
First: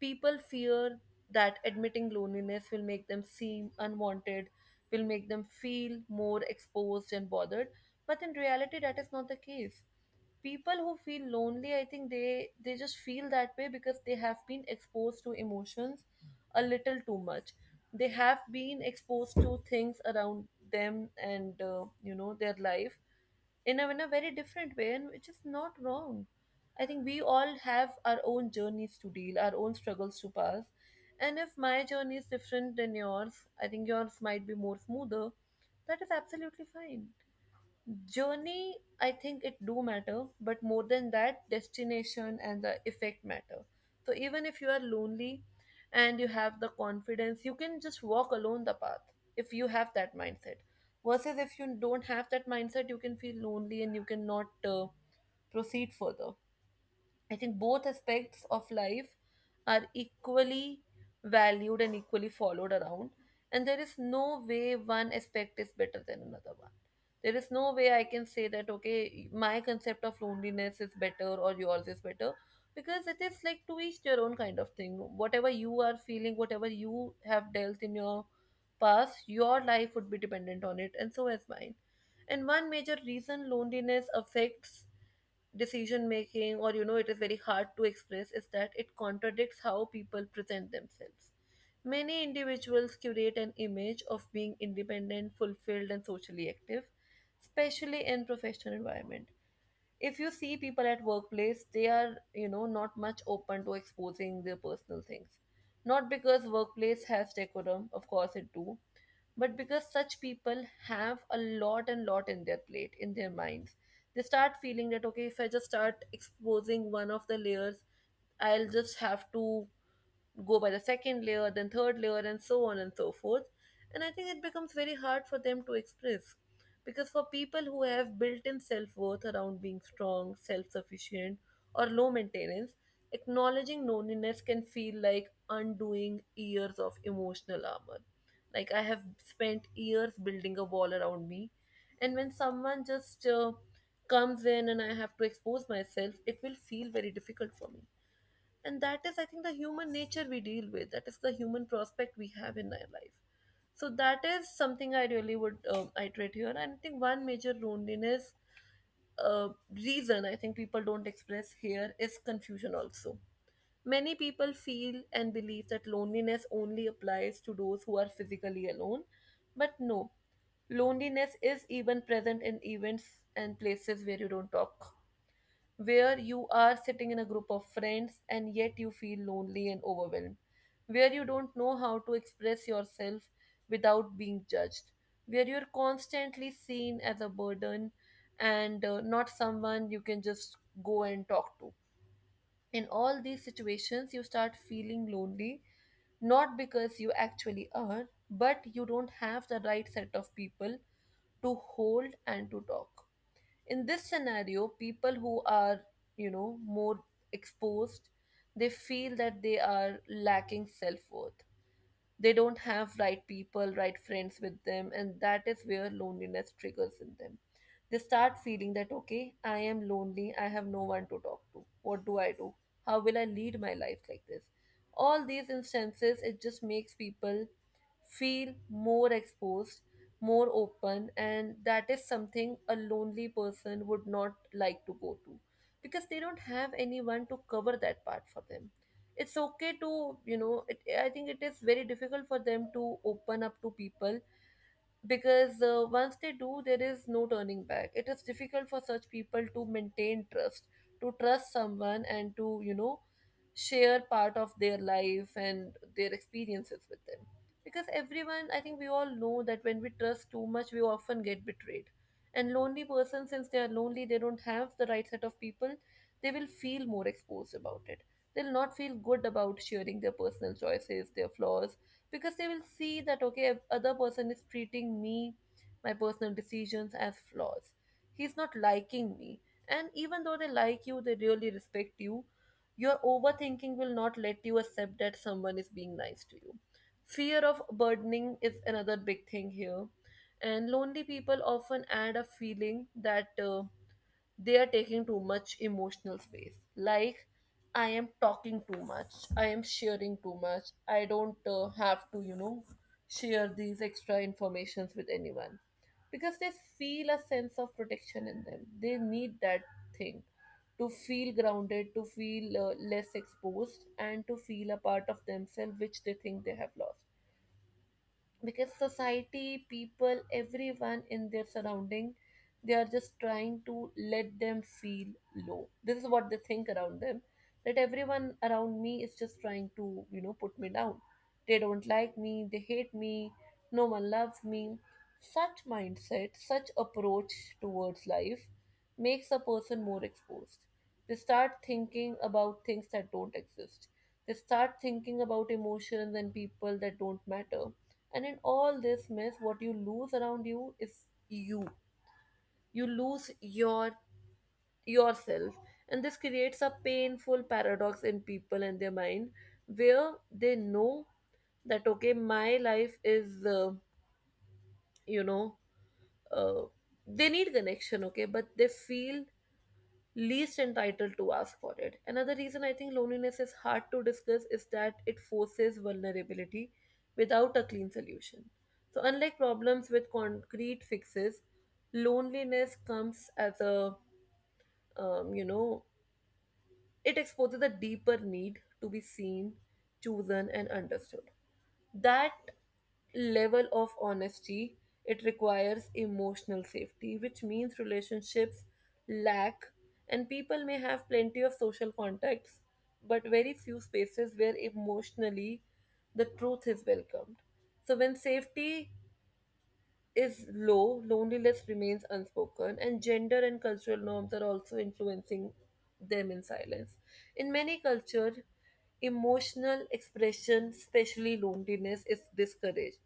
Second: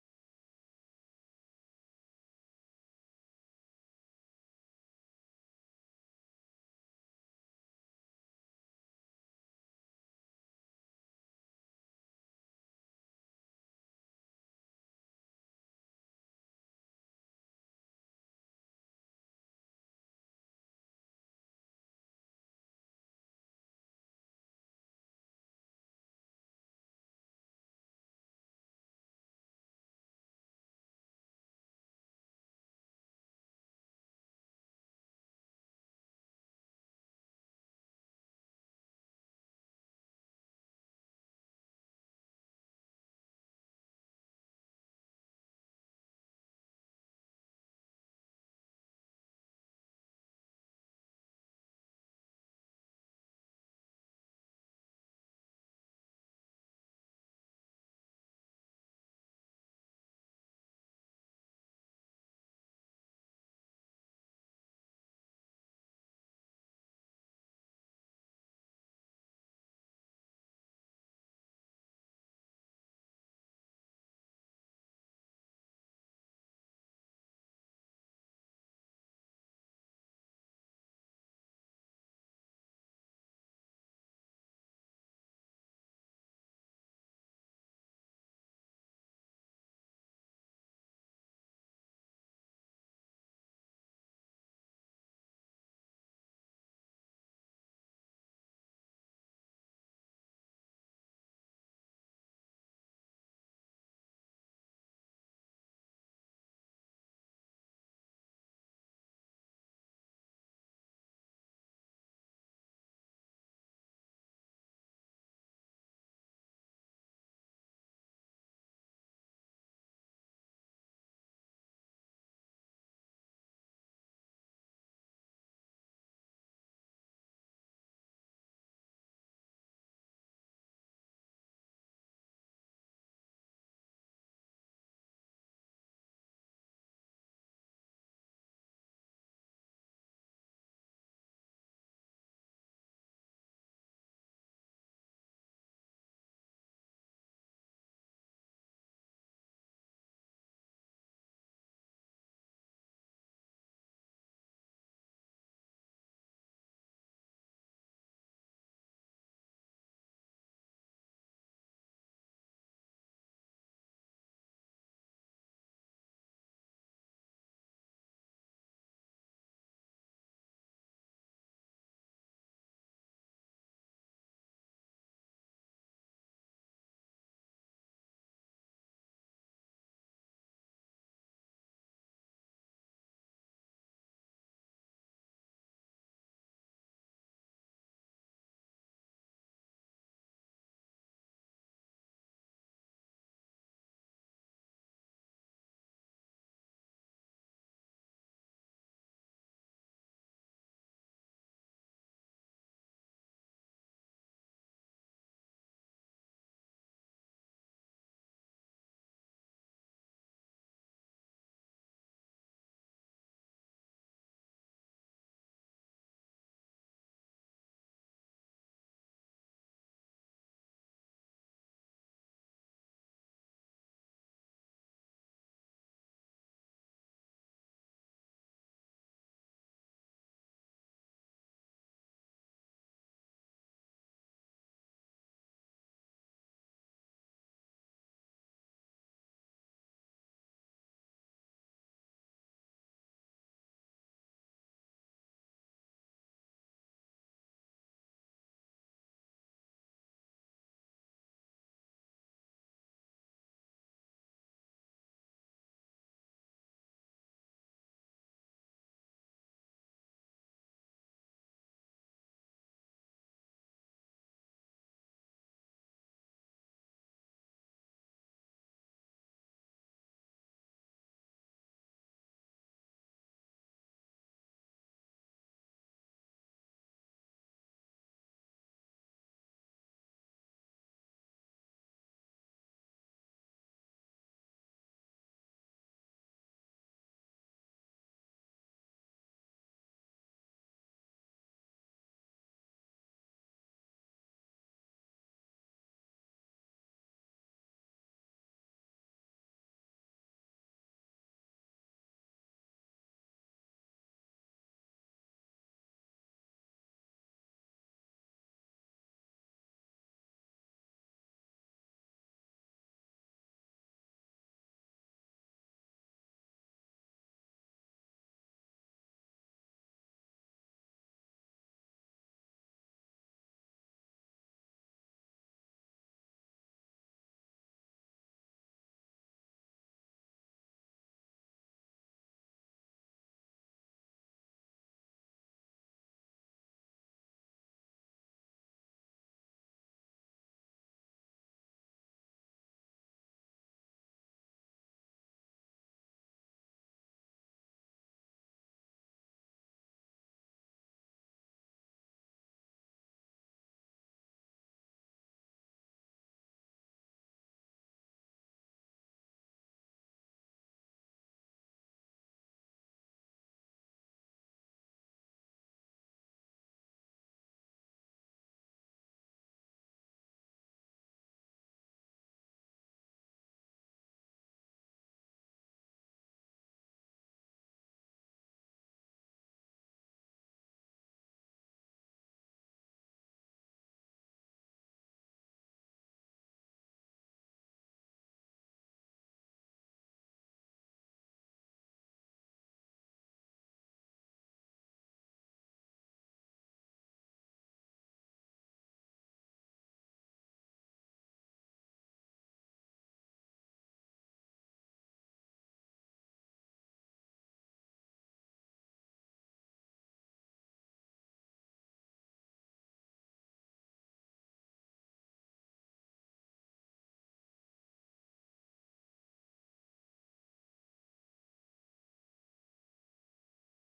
People fear that admitting loneliness will make them seem unwanted, will make them feel more exposed and bothered. But in reality, that is not the case. People who feel lonely, I think they just feel that way because they have been exposed to emotions a little too much. They have been exposed to things around them, and their life in a very different way, and which is not wrong. I think we all have our own journeys to deal, our own struggles to pass. And if my journey is different than yours, I think yours might be more smoother. That is absolutely fine. Journey, I think it do matter, but more than that, destination and the effect matter. So even if you are lonely and you have the confidence, you can just walk alone the path, if you have that mindset. Versus if you don't have that mindset, you can feel lonely and you cannot proceed further. I think both aspects of life are equally valued and equally followed around, and there is no way one aspect is better than another one. There is no way I can say that, okay, my concept of loneliness is better or yours is better, because it is like to each their own kind of thing. Whatever you are feeling, whatever you have dealt in your past, your life would be dependent on it, and so is mine. And one major reason loneliness affects decision making, or it is very hard to express, is that it contradicts how people present themselves. Many individuals curate an image of being independent, fulfilled, and socially active, especially in professional environment. If you see people at workplace, they are, not much open to exposing their personal things. Not because workplace has decorum, of course it do, but because such people have a lot and lot in their plate, in their minds. They start feeling that, okay, if I just start exposing one of the layers, I'll just have to go by the second layer, then third layer, and so on and so forth. And I think it becomes very hard for them to express. Because for people who have built in self worth around being strong, self sufficient, or low maintenance, acknowledging loneliness can feel like undoing years of emotional armor. Like, I have spent years building a wall around me. And when someone just comes in and I have to expose myself, it will feel very difficult for me, and that is, I think, the human nature we deal with. That is the human prospect we have in our life. So that is something I really would iterate here. And I think one major loneliness uh, reason, I think, people don't express here is confusion also. Many people feel and believe that loneliness only applies to those who are physically alone. But no, loneliness is even present in events and places where you don't talk, where you are sitting in a group of friends and yet you feel lonely and overwhelmed, where you don't know how to express yourself without being judged, where you're constantly seen as a burden and not someone you can just go and talk to. In all these situations, you start feeling lonely, not because you actually are, but you don't have the right set of people to hold and to talk. In this scenario, people who are, you know, more exposed, they feel that they are lacking self-worth. They don't have right people, right friends with them, and that is where loneliness triggers in them. They start feeling that, okay, I am lonely, I have no one to talk to, what do I do? How will I lead my life like this? All these instances, it just makes people feel more exposed, more open, and that is something a lonely person would not like to go to, because they don't have anyone to cover that part for them. It's okay to, you know, it, I think it is very difficult for them to open up to people, because once they do, there is no turning back. It is difficult for such people to maintain trust, to trust someone and to, you know, share part of their life and their experiences with them, because everyone, I think we all know that when we trust too much, we often get betrayed. And lonely person, since they are lonely, they don't have the right set of people, they will feel more exposed about it. They'll not feel good about sharing their personal choices, their flaws, because they will see that, okay, other person is treating me, my personal decisions as flaws, he's not liking me. And even though they like you, they really respect you, your overthinking will not let you accept that someone is being nice to you. Fear of burdening is another big thing here, and lonely people often add a feeling that they are taking too much emotional space. Like, I am talking too much, I am sharing too much, I don't have to, you know, share these extra informations with anyone, because they feel a sense of protection in them. They need that thing to feel grounded, to feel less exposed, and to feel a part of themselves which they think they have lost, because society, people, everyone in their surrounding, they are just trying to let them feel low. This is what they think around them, that everyone around me is just trying to, you know, put me down. They don't like me, they hate me, no one loves me. Such mindset, such approach towards life makes a person more exposed. They start thinking about things that don't exist, they start thinking about emotions and people that don't matter, and in all this mess, what you lose around you is you. You lose your yourself. And this creates a painful paradox in people and their mind, where they know that, okay, my life is you know uh, they need connection, okay, but they feel least entitled to ask for it. Another reason I think loneliness is hard to discuss is that it forces vulnerability without a clean solution. So, unlike problems with concrete fixes, loneliness comes as a, um, you know, it exposes a deeper need to be seen, chosen, and understood. That level of honesty, it requires emotional safety, which means relationships lack. And people may have plenty of social contacts, but very few spaces where emotionally the truth is welcomed. So when safety is low, loneliness remains unspoken, and gender and cultural norms are also influencing them in silence. In many cultures, emotional expression, especially loneliness, is discouraged.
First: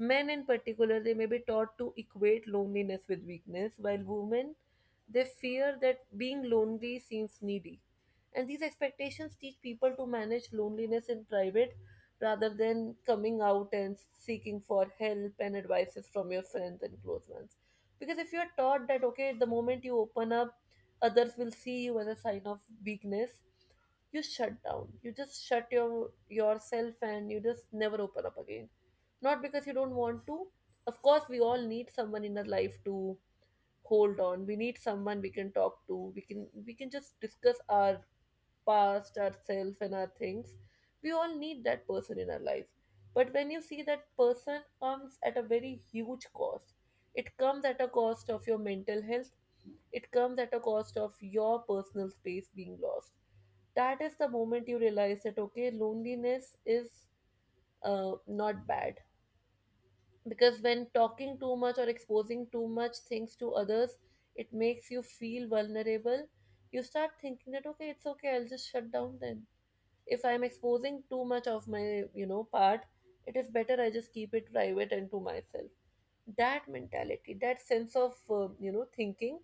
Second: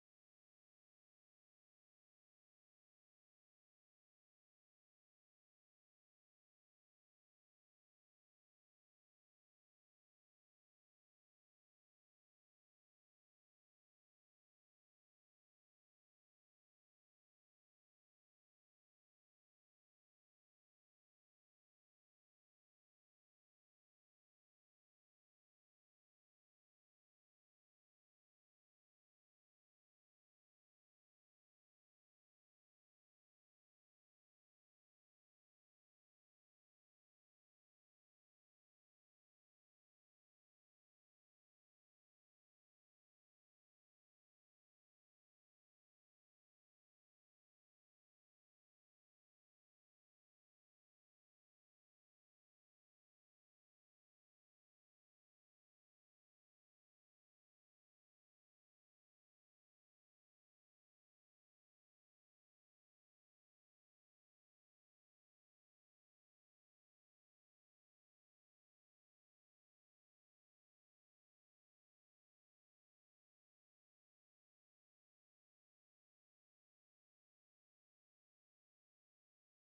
Men, in particular, they may be taught to equate loneliness with weakness, while women, they fear that being lonely seems needy. And these expectations teach people to manage loneliness in private rather than coming out and seeking for help and advices from your friends and close ones. Because if you're taught that, okay, the moment you open up, others will see you as a sign of weakness, you shut down. You just shut your yourself and you just never open up again. Not because you don't want to. Of course, we all need someone in our life to hold on. We need someone we can talk to. We can just discuss our past, ourselves, and our things. We all need that person in our lives. But when you see that person comes at a very huge cost, it comes at a cost of your mental health, it comes at a cost of your personal space being lost. That is the moment you realize that, okay, loneliness is not bad. Because when talking too much or exposing too much things to others, it makes you feel vulnerable. You start thinking that, okay, it's okay, I'll just shut down then. If I'm exposing too much of my, you know, part, it is better I just keep it private and to myself. That mentality, that sense of you know, thinking,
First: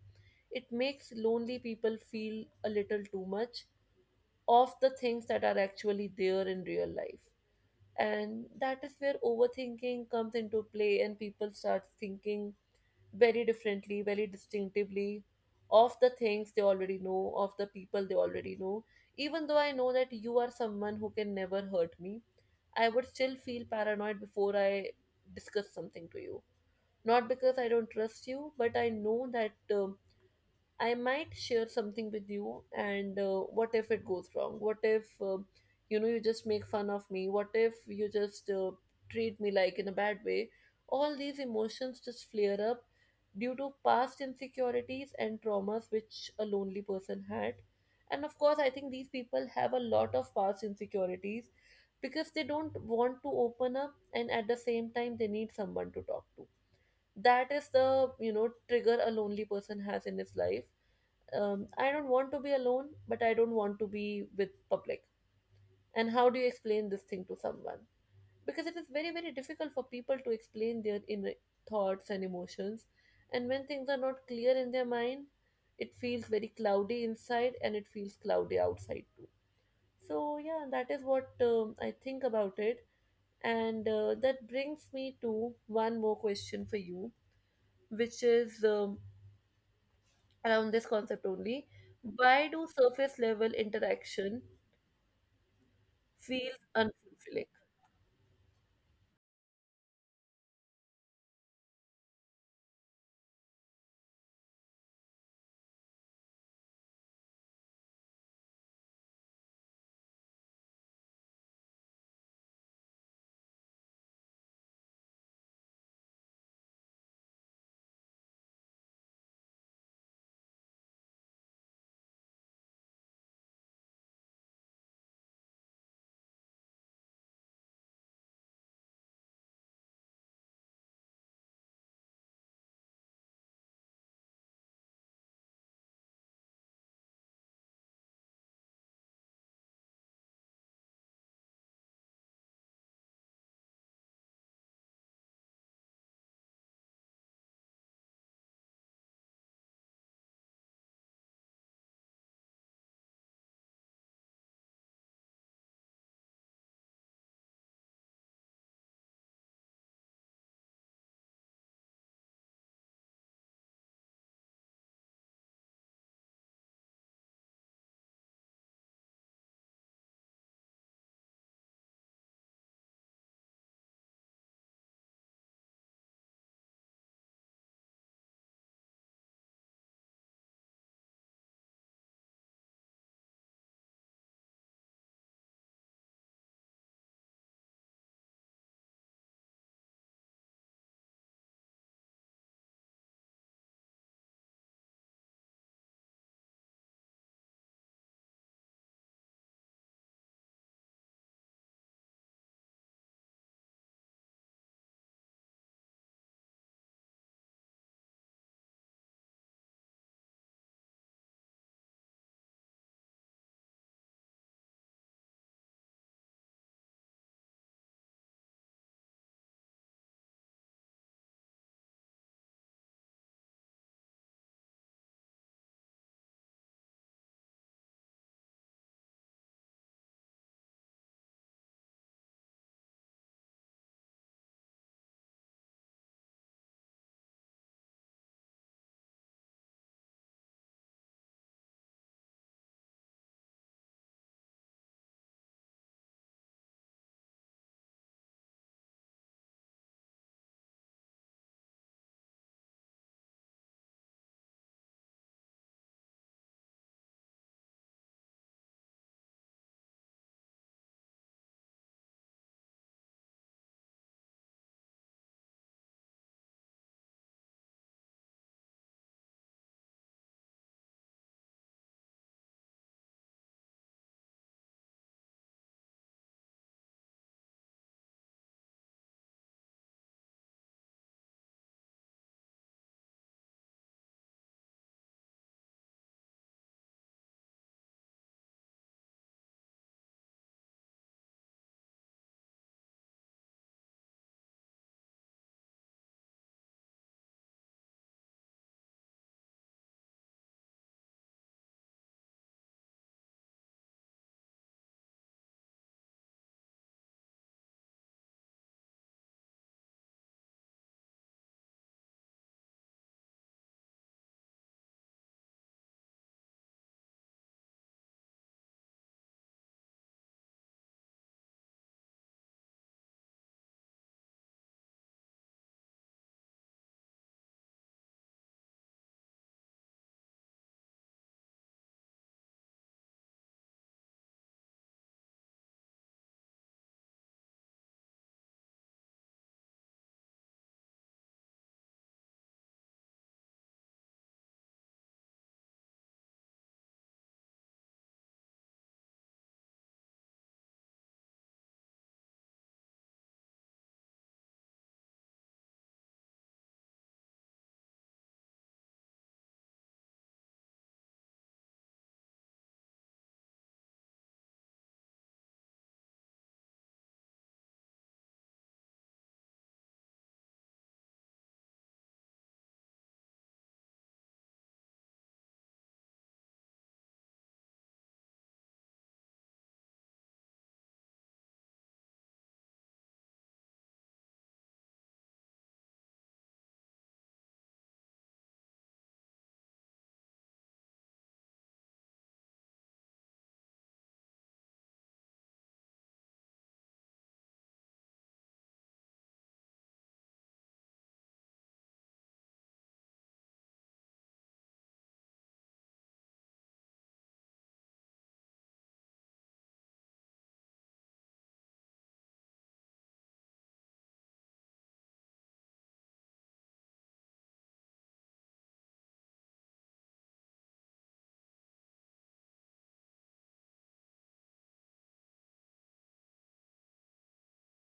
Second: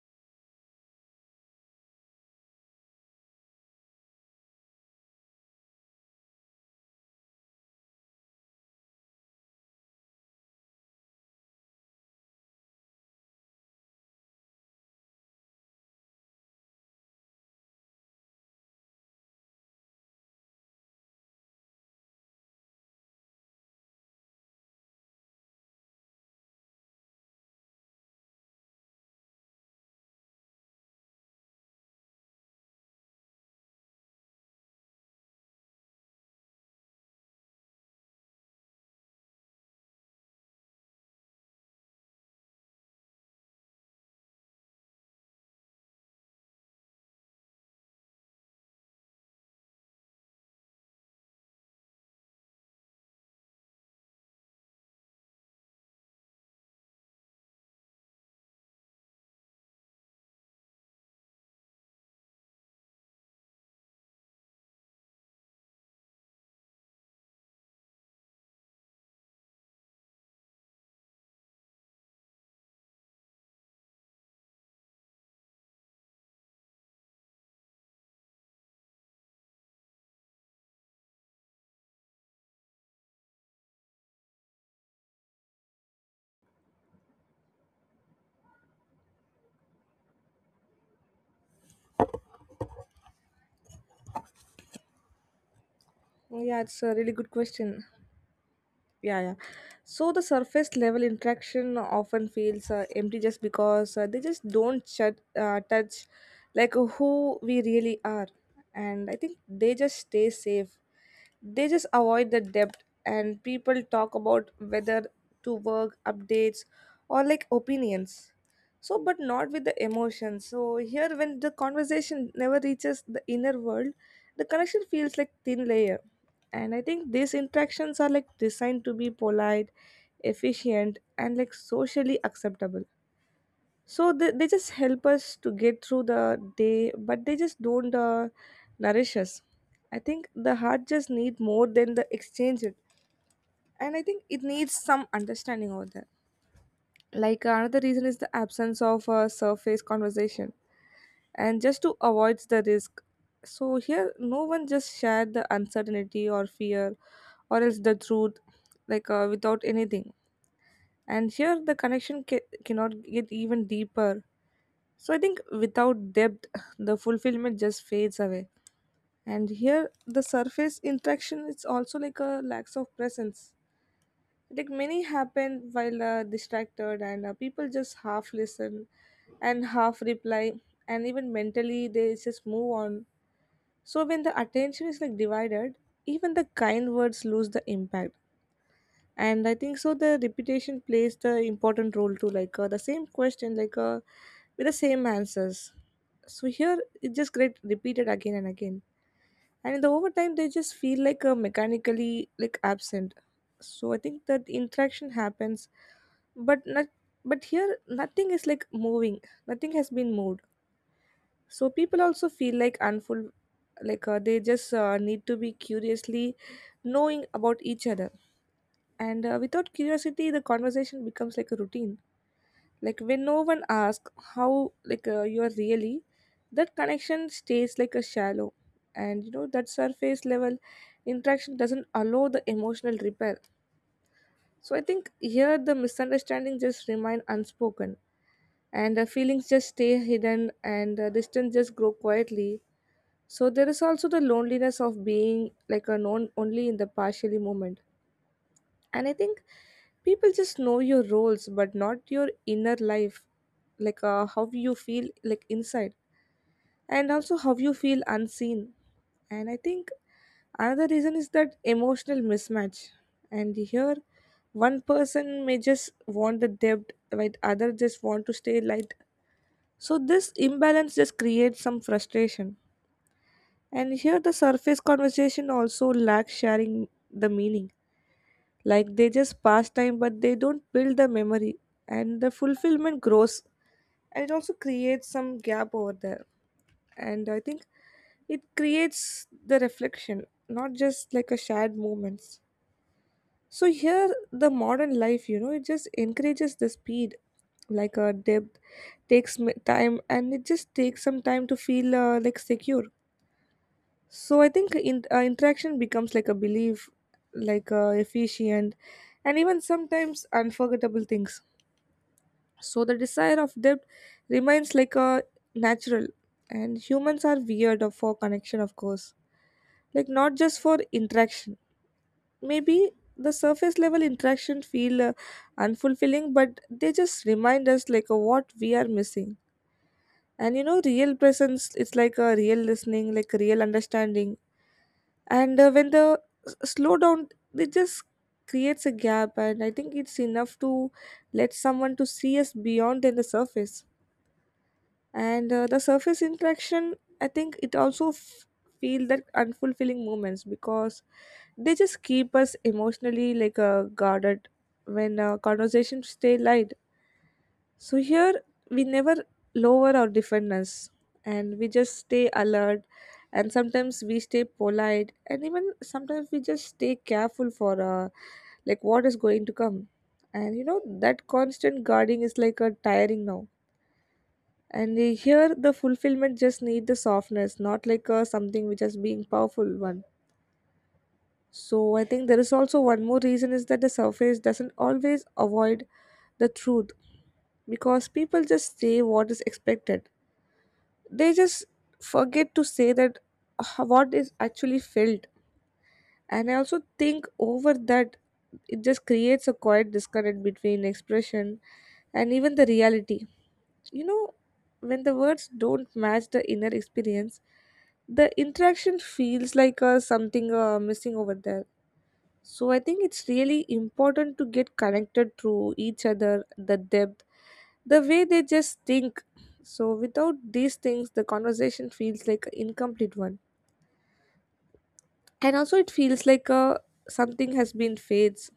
it makes lonely people feel a little too much of the things that are actually there in real life. And that is where overthinking comes into play, and people start thinking very differently, very distinctively, of the things they already know, of the people they already know. Even though I know that you are someone who can never hurt me, I would still feel paranoid before I discuss something to you. Not because I don't trust you, but I know that I might share something with you, and what if it goes wrong? What if, you know, you just make fun of me? What if you just treat me like in a bad way? All these emotions just flare up due to past insecurities and traumas which a lonely person had. And of course, I think these people have a lot of past insecurities, because they don't want to open up, and at the same time, they need someone to talk to. That is the, you know, trigger a lonely person has in his life. I don't want to be alone, but I don't want to be with public. And how do you explain this thing to someone? Because it is very very difficult for people to explain their inner thoughts and emotions. And when things are not clear in their mind, it feels very cloudy inside and it feels cloudy outside too. So yeah, that is what, I think about it. And that brings me to one more question for you, which is, around this concept only. Why do surface level interaction Oh, yeah, feel it's a really good unfulfilling? question. Yeah, yeah. So the surface level interaction often feels empty just because they just don't touch like who we really are. And I think they just stay safe. They just avoid the depth and people talk about whether to work updates or like opinions. So but not with the emotions. So here when the conversation never reaches the inner world, the connection feels like thin layer. And I think these interactions are like designed to be polite, efficient, and like socially acceptable. So they just help us to get through the day, but they just don't nourish us. I think the heart just need more than the exchange it. And I think it needs some understanding over there. Like another reason is the absence of a surface conversation and just to avoid the risk. So here no one just shared the uncertainty or fear or else the truth, like without anything. And here the connection cannot get even deeper. So I think without depth *laughs* the fulfillment just fades away. And here the surface interaction is also like a lack of presence. Like many happen while distracted, and people just half listen and half reply, and even mentally they just move on. So when the attention is like divided, even the kind words lose the impact. And I think so the repetition plays the important role too, like the same question, like with the same answers. So here it just get repeated again and again. And in the overtime they just feel like mechanically like absent. So I think that interaction happens, but not, but here nothing is like moving. Nothing has been moved. So people also feel like unful, like they just need to be curiously knowing about each other. And without curiosity, the conversation becomes like a routine. Like when no one asks how like you are really, that connection stays like a shallow. And you know that surface level interaction doesn't allow the emotional repair. So I think here the misunderstanding just remain unspoken, and the feelings just stay hidden, and the distance just grow quietly. So there is also the loneliness of being like a known only in the partially moment, and I think people just know your roles but not your inner life, like how you feel like inside, and also how you feel unseen. And I think another reason is that emotional mismatch. And here, one person may just want the depth while other just want to stay light, so this imbalance just creates some frustration. And here the surface conversation also lacks sharing the meaning. Like they just pass time but they don't build the memory, and the fulfillment grows, and it also creates some gap over there. And I think it creates the reflection, not just like a shared moments. So here the modern life, it just encourages the speed. Like a depth takes time, and it just takes some time to feel like secure. So I think interaction becomes like a belief, like efficient, and even sometimes unforgettable things. So the desire of depth remains like a natural, and humans are weird for connection, of course. Like not just for interaction. Maybe the surface level interaction feel unfulfilling, but they just remind us like what we are missing. And real presence. It's like a real listening, like real understanding. And when the slow down, it just creates a gap, and I think it's enough to let someone to see us beyond than the surface. And the surface interaction, I think it also feel that unfulfilling moments, because they just keep us emotionally like guarded when conversations stay light. So here we never lower our defenders, and we just stay alert, and sometimes we stay polite, and even sometimes we just stay careful for like what is going to come. And you know that constant guarding is like a tiring now. And here, the fulfillment just need the softness, not like something which is being powerful one. So I think there is also one more reason is that the surface doesn't always avoid the truth, because people just say what is expected. They just forget to say that what is actually felt. And I also think over that, it just creates a quiet disconnect between expression and even the reality, you know when the words don't match the inner experience, the interaction feels like something missing over there. So I think it's really important to get connected through each other the depth, the way they just think. So without these things, the conversation feels like an incomplete one, and also it feels like something has been fades.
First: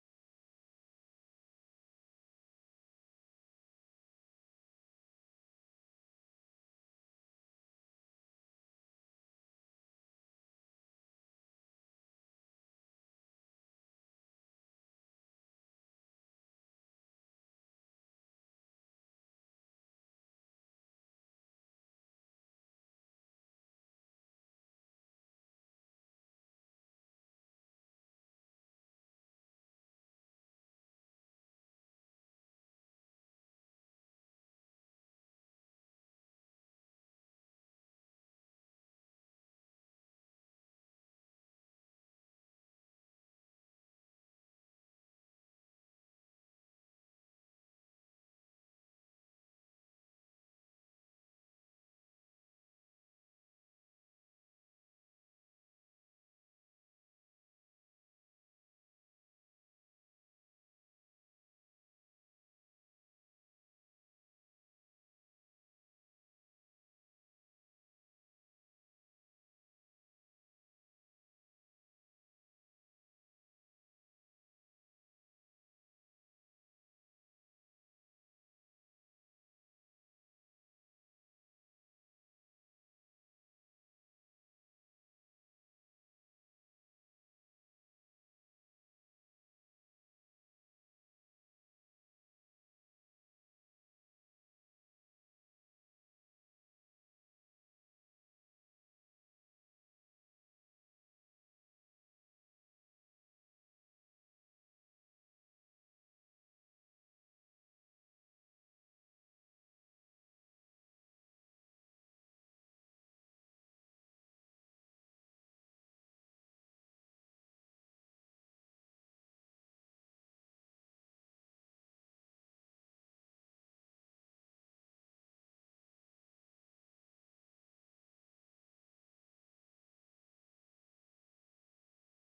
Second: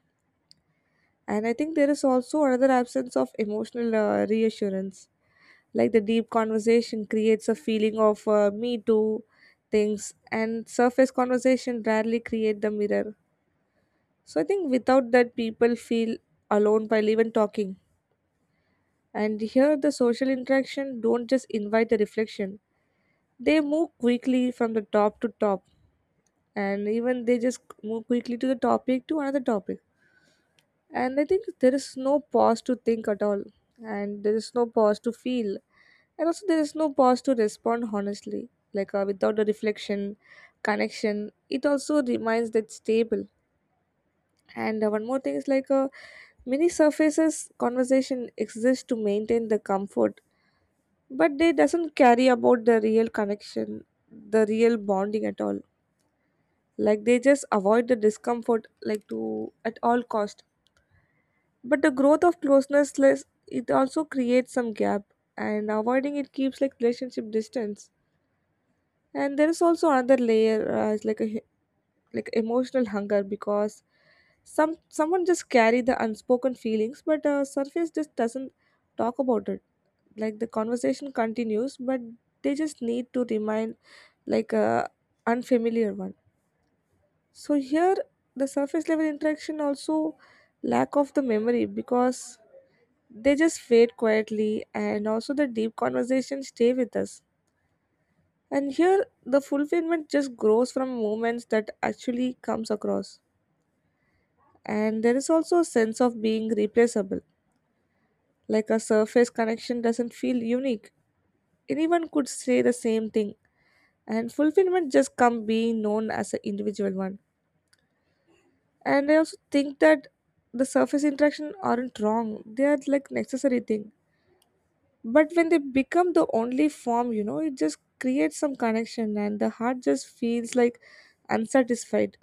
And I think there is also another absence of emotional reassurance. Like the deep conversation creates a feeling of me too things, and surface conversation rarely create the mirror. So I think without that, people feel alone while even talking. And here the social interaction don't just invite the reflection. They move quickly from the top to top, and even they just move quickly to the topic to another topic. And I think there is no pause to think at all, and there is no pause to feel, and also there is no pause to respond honestly. Like without a reflection, connection it also reminds that stable. And one more thing is like many surfaces conversation exists to maintain the comfort, but they doesn't carry about the real connection, the real bonding at all. Like they just avoid the discomfort like to at all cost. But the growth of closeness less, it also creates some gap, and avoiding it keeps like relationship distance. And there is also another layer, it's like a like emotional hunger, because someone just carry the unspoken feelings, but surface just doesn't talk about it. Like the conversation continues, but they just need to remind like a unfamiliar one. So here the surface level interaction also lack of the memory, because they just fade quietly. And also the deep conversations stay with us. And here the fulfillment just grows from moments that actually comes across. And there is also a sense of being replaceable. Like a surface connection doesn't feel unique. Anyone could say the same thing. And fulfillment just come being known as an individual one. And I also think that the surface interaction aren't wrong, they are like necessary thing. But when they become the only form, it just creates some connection, and the heart just feels like unsatisfied.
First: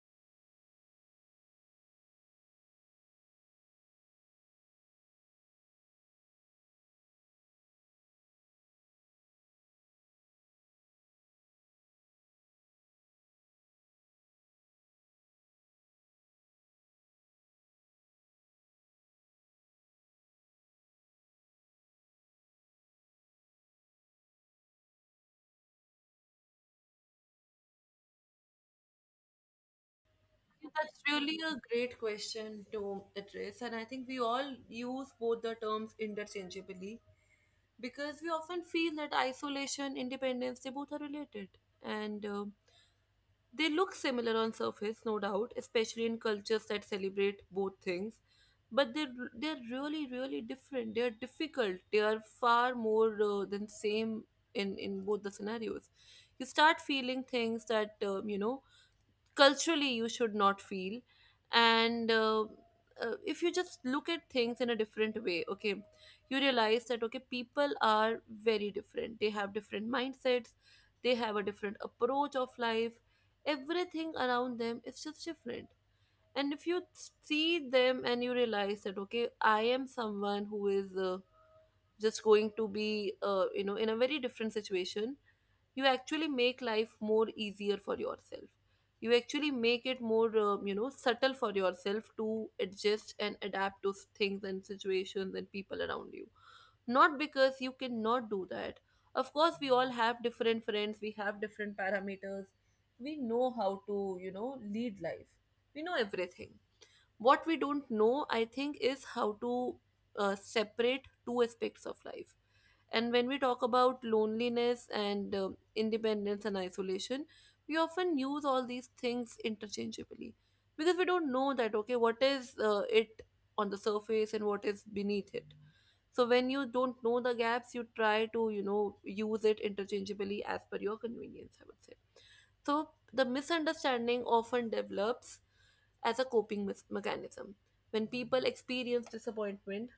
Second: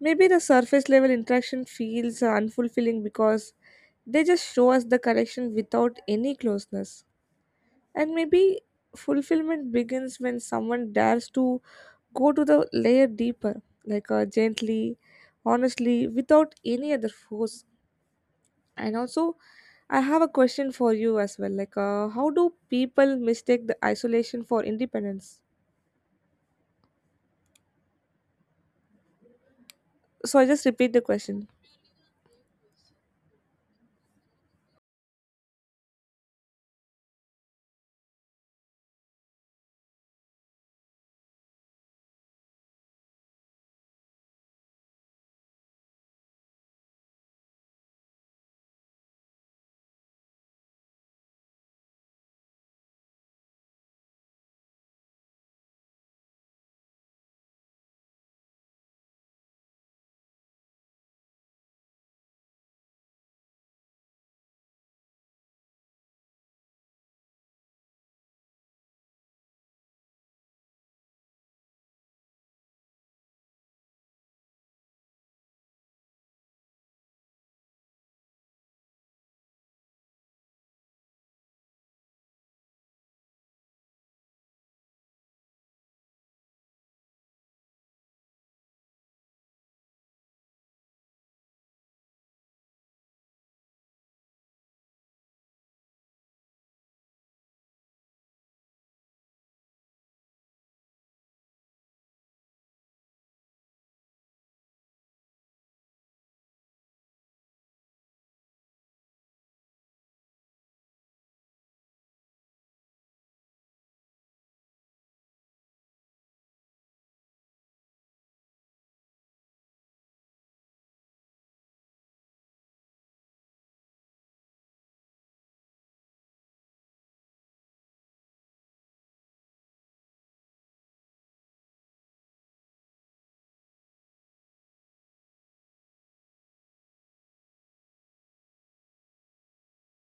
Maybe the surface level interaction feels unfulfilling because they just show us the connection without any closeness. And maybe fulfillment begins when someone dares to go to the layer deeper, like gently, honestly, without any other force. And also, I have a question for you as well. Like, how do people mistake the isolation for independence? So I just Yeah, repeat that's the really question. a great question to address, and I think we all use both the terms interchangeably because we often feel that isolation, independence, they both are related. And they look similar on surface, no doubt, especially in cultures that celebrate both things. But they're really really different. They're difficult. They are far more than same in both the scenarios. You start feeling things that, you know, culturally you should not feel. And if you just look at things in a different way, okay, you realize that, okay, people are very different, they have different mindsets, they have a different approach of life, everything around them is just different. And if you see them and you realize that, okay, I am someone who is just going to be you know, in a very different situation, you actually make life more easier for yourself. You actually make it more, you know, subtle for yourself to adjust and adapt to things and situations and people around you. Not because you cannot do that. Of course, we all have different friends, we have different parameters, we know how to, you know, lead life, we know everything. What we don't know, I think, is how to separate two aspects of life. And when we talk about loneliness and independence and isolation, we often use all these things interchangeably, because we don't know that, okay, what is it on the surface and what is beneath it. So when you don't know the gaps, you try to, you know, use it interchangeably as per your convenience, I would say. So the misunderstanding often develops as a mechanism. When people experience disappointment,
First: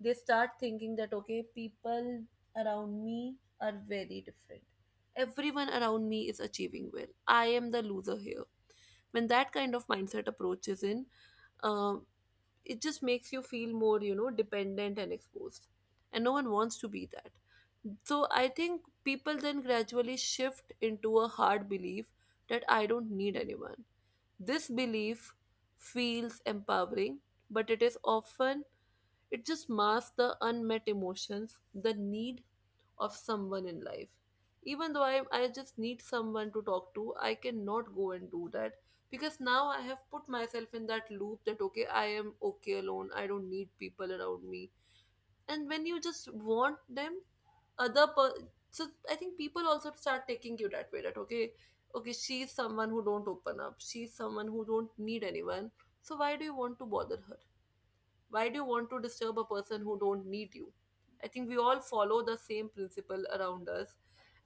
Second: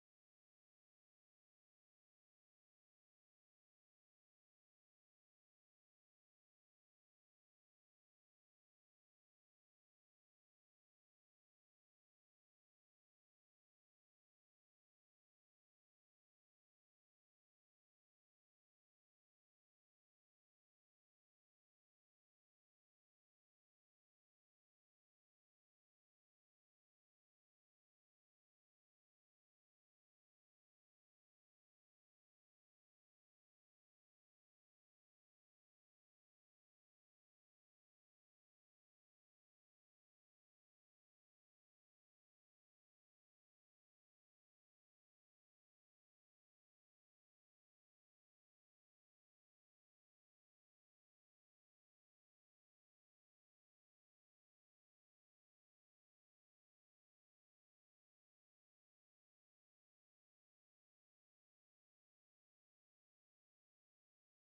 they start thinking that, okay, people around me are very different. Everyone around me is achieving well. I am the loser here. When that kind of mindset approaches in, uh, it just makes you feel more dependent and exposed, and no one wants to be that. So I think people then gradually shift into a hard belief that I don't need anyone. This belief feels empowering, but it is often. It just masks the unmet emotions, the need of someone in life. Even though I just need someone to talk to, I cannot go and do that, because now I have put myself in that loop that okay, I am okay alone, I don't need people around me. And when you just want them, other per- so I think people also start taking you that way, that okay, she's someone who don't open up, she's someone who don't need anyone. So why do you want to bother her? Why do you want to disturb a person who don't need you? I think we all follow the same principle around us.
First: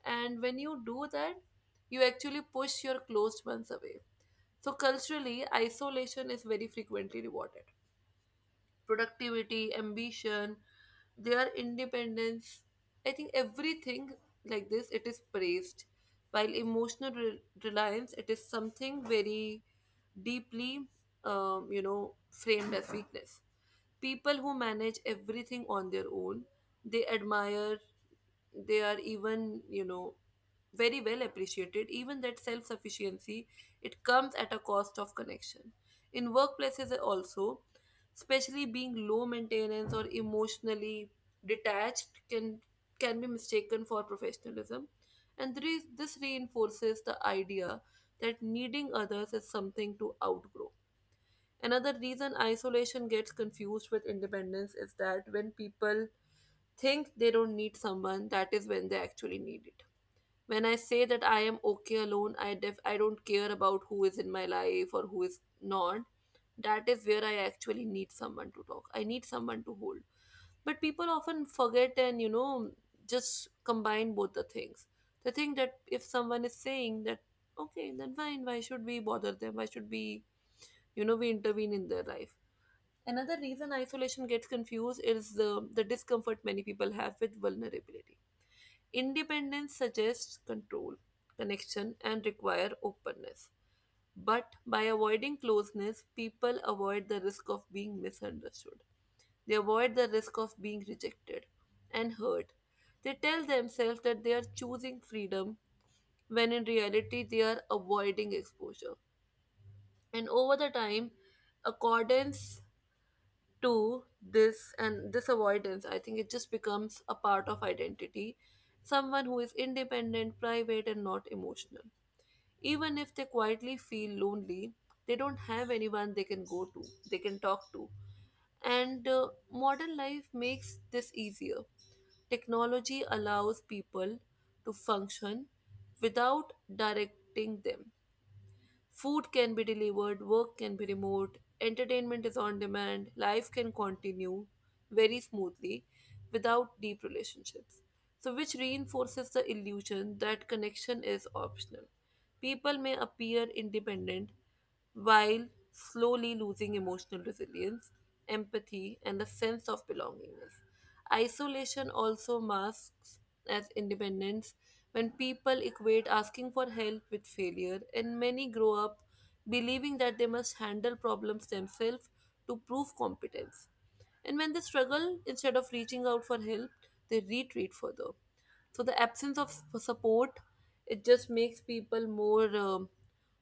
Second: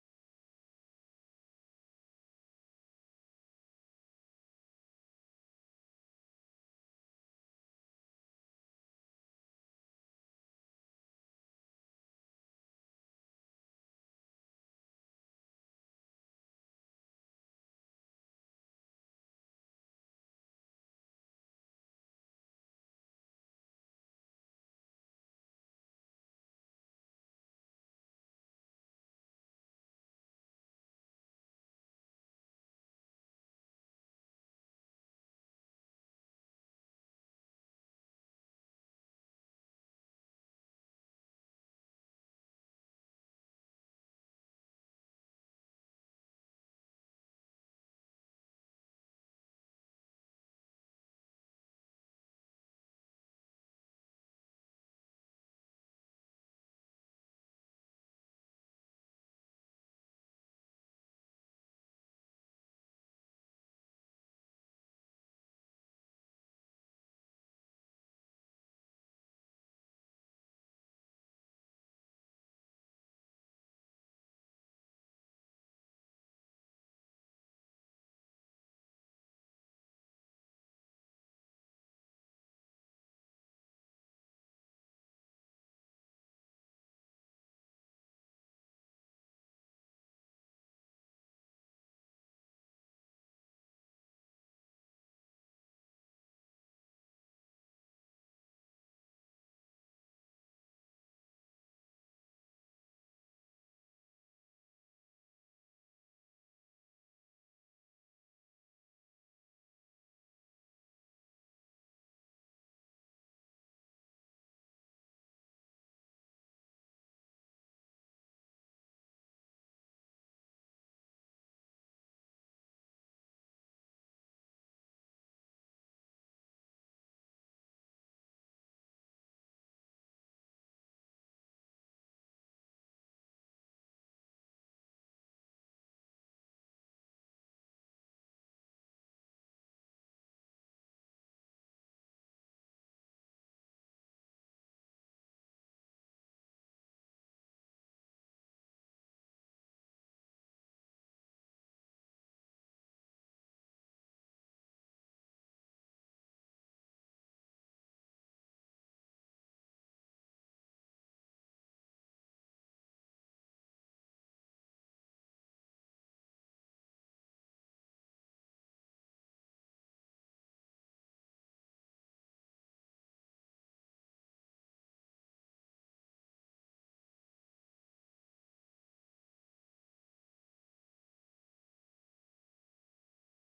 And when you do that, you actually push your closed ones away. So culturally, isolation is very frequently rewarded. Productivity, ambition, their independence, I think everything like this, it is praised. While emotional reliance, it is something very deeply, framed as weakness. People who manage everything on their own, they admire, they are even, very well appreciated. Even that self sufficiency, it comes at a cost of connection. In workplaces also, especially being low maintenance or emotionally detached, can be mistaken for professionalism, and there is, this reinforces the idea that needing others is something to outgrow. Another reason isolation gets confused with independence is that when people think they don't need someone, that is when they actually need it. When I say that I am okay alone, I don't care about who is in my life or who is not. That is where I actually need someone to talk. I need someone to hold. But people often forget and just combine both the things. They think that if someone is saying that okay, then fine, why should we bother them? Why should we, we intervene in their life? Another reason isolation gets confused is the discomfort many people have with vulnerability. Independence suggests control, connection, and require openness. But by avoiding closeness, people avoid the risk of being misunderstood. They avoid the risk of being rejected and hurt. They tell themselves that they are choosing freedom when in reality they are avoiding exposure. And over the time, accordance to this and this avoidance, I think it just becomes a part of identity. Someone who is independent, private, and not emotional, even if they quietly feel lonely, they don't have anyone they can go to, they can talk to. And modern life makes this easier. Technology allows people to function without directing them. Food can be delivered, work can be remote, entertainment is on demand, life can continue very smoothly without deep relationships. So, which reinforces the illusion that connection is optional. People may appear independent while slowly losing emotional resilience, empathy, and a sense of belongingness. Isolation also masks as independence when people equate asking for help with failure, and many grow up believing that they must handle problems themselves to prove competence. And when they struggle, instead of reaching out for help, they retreat further. So the absence of support, it just makes people more,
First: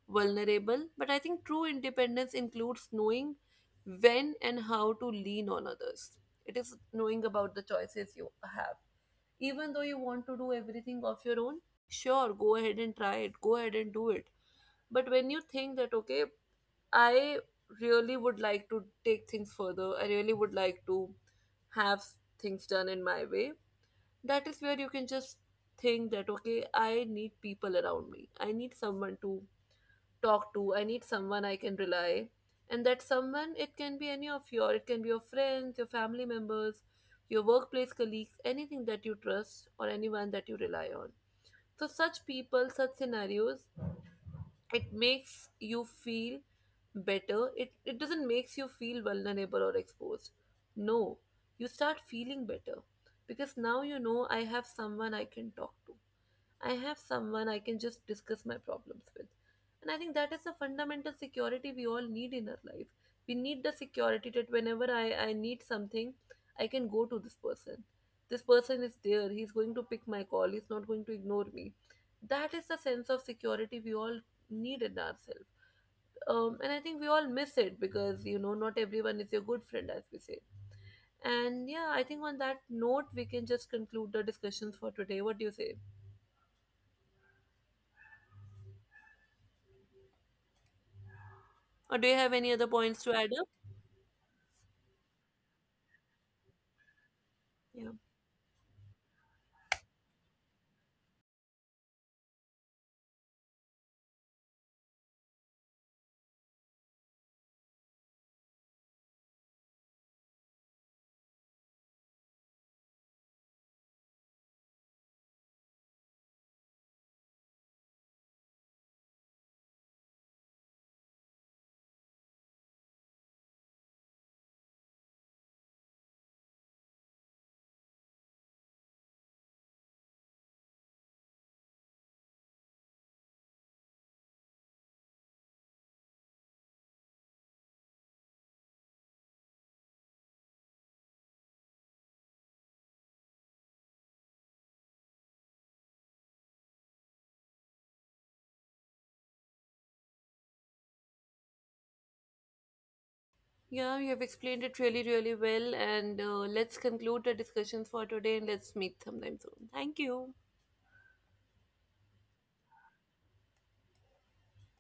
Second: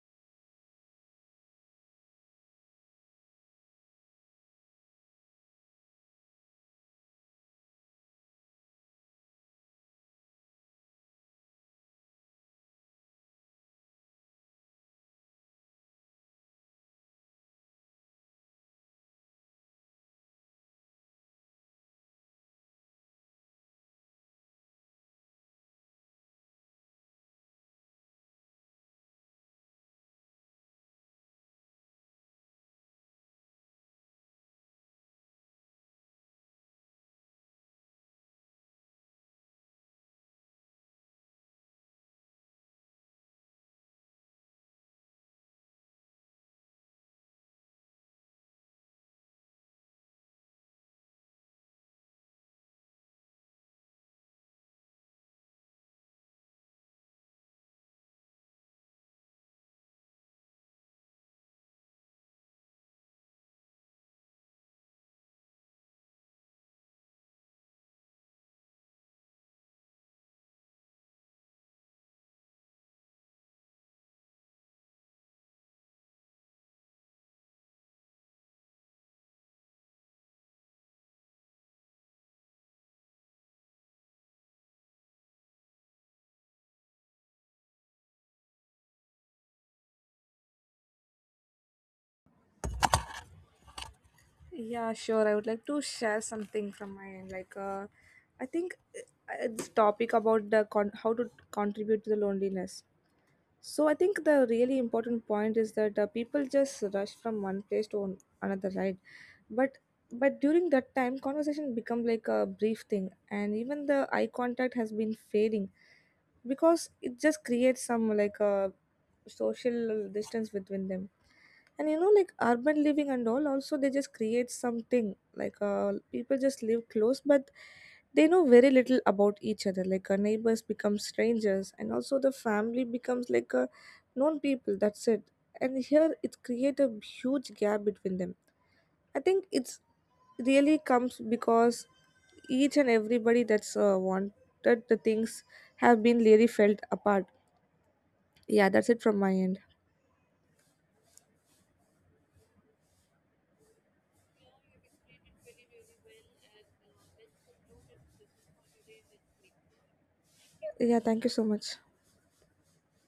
vulnerable. But I think true independence includes knowing when and how to lean on others. It is knowing about the choices you have. Even though you want to do everything of your own, sure, go ahead and try it, go ahead and do it. But when you think that okay, I really would like to take things further, I really would like to have things done in my way, that is where you can just think that okay, I need people around me, I need someone to talk to. I need someone I can rely. And that someone, it can be any of your, it can be your friends, your family members, your workplace colleagues, anything that you trust or anyone that you rely on. So, such people, such scenarios, it makes you feel better. It doesn't makes you feel vulnerable or exposed. No, you start feeling better, because now you know, I have someone I can talk to. I have someone I can just discuss my problems with. And I think that is a fundamental security we all need in our life. We need the security that whenever I need something, I can go to this person. This person is there. He's going to pick my call. He's not going to ignore me. That is the sense of security we all need in ourselves. And I think we all miss it because, you know, not everyone is your good friend, as we say. And yeah, I think on that note, we can just conclude the discussions for today. What do you say? Or do you have any other points to add up? Yeah, sure. I would like to share something from my end. Like, Yeah. I think this topic about the how to contribute to the loneliness. So I think the really important point is that people just rush from one place to another, right? But but during that time, conversation become like a brief thing, and even the eye contact has been fading, because it just creates some like social distance between them. And like urban living and all, also they just create something like people just live close, but they know very little about each other. Like neighbors become strangers, and also the family becomes like known people, that's it. And here it create a huge gap between them. I think it's really comes because each and everybody that's wanted the things have been really felt apart. Yeah, that's it from my end. Yeah, you have explained it really, really well. And let's conclude the discussions for today, and let's meet sometime soon. Thank you. Yeah, thank you so much.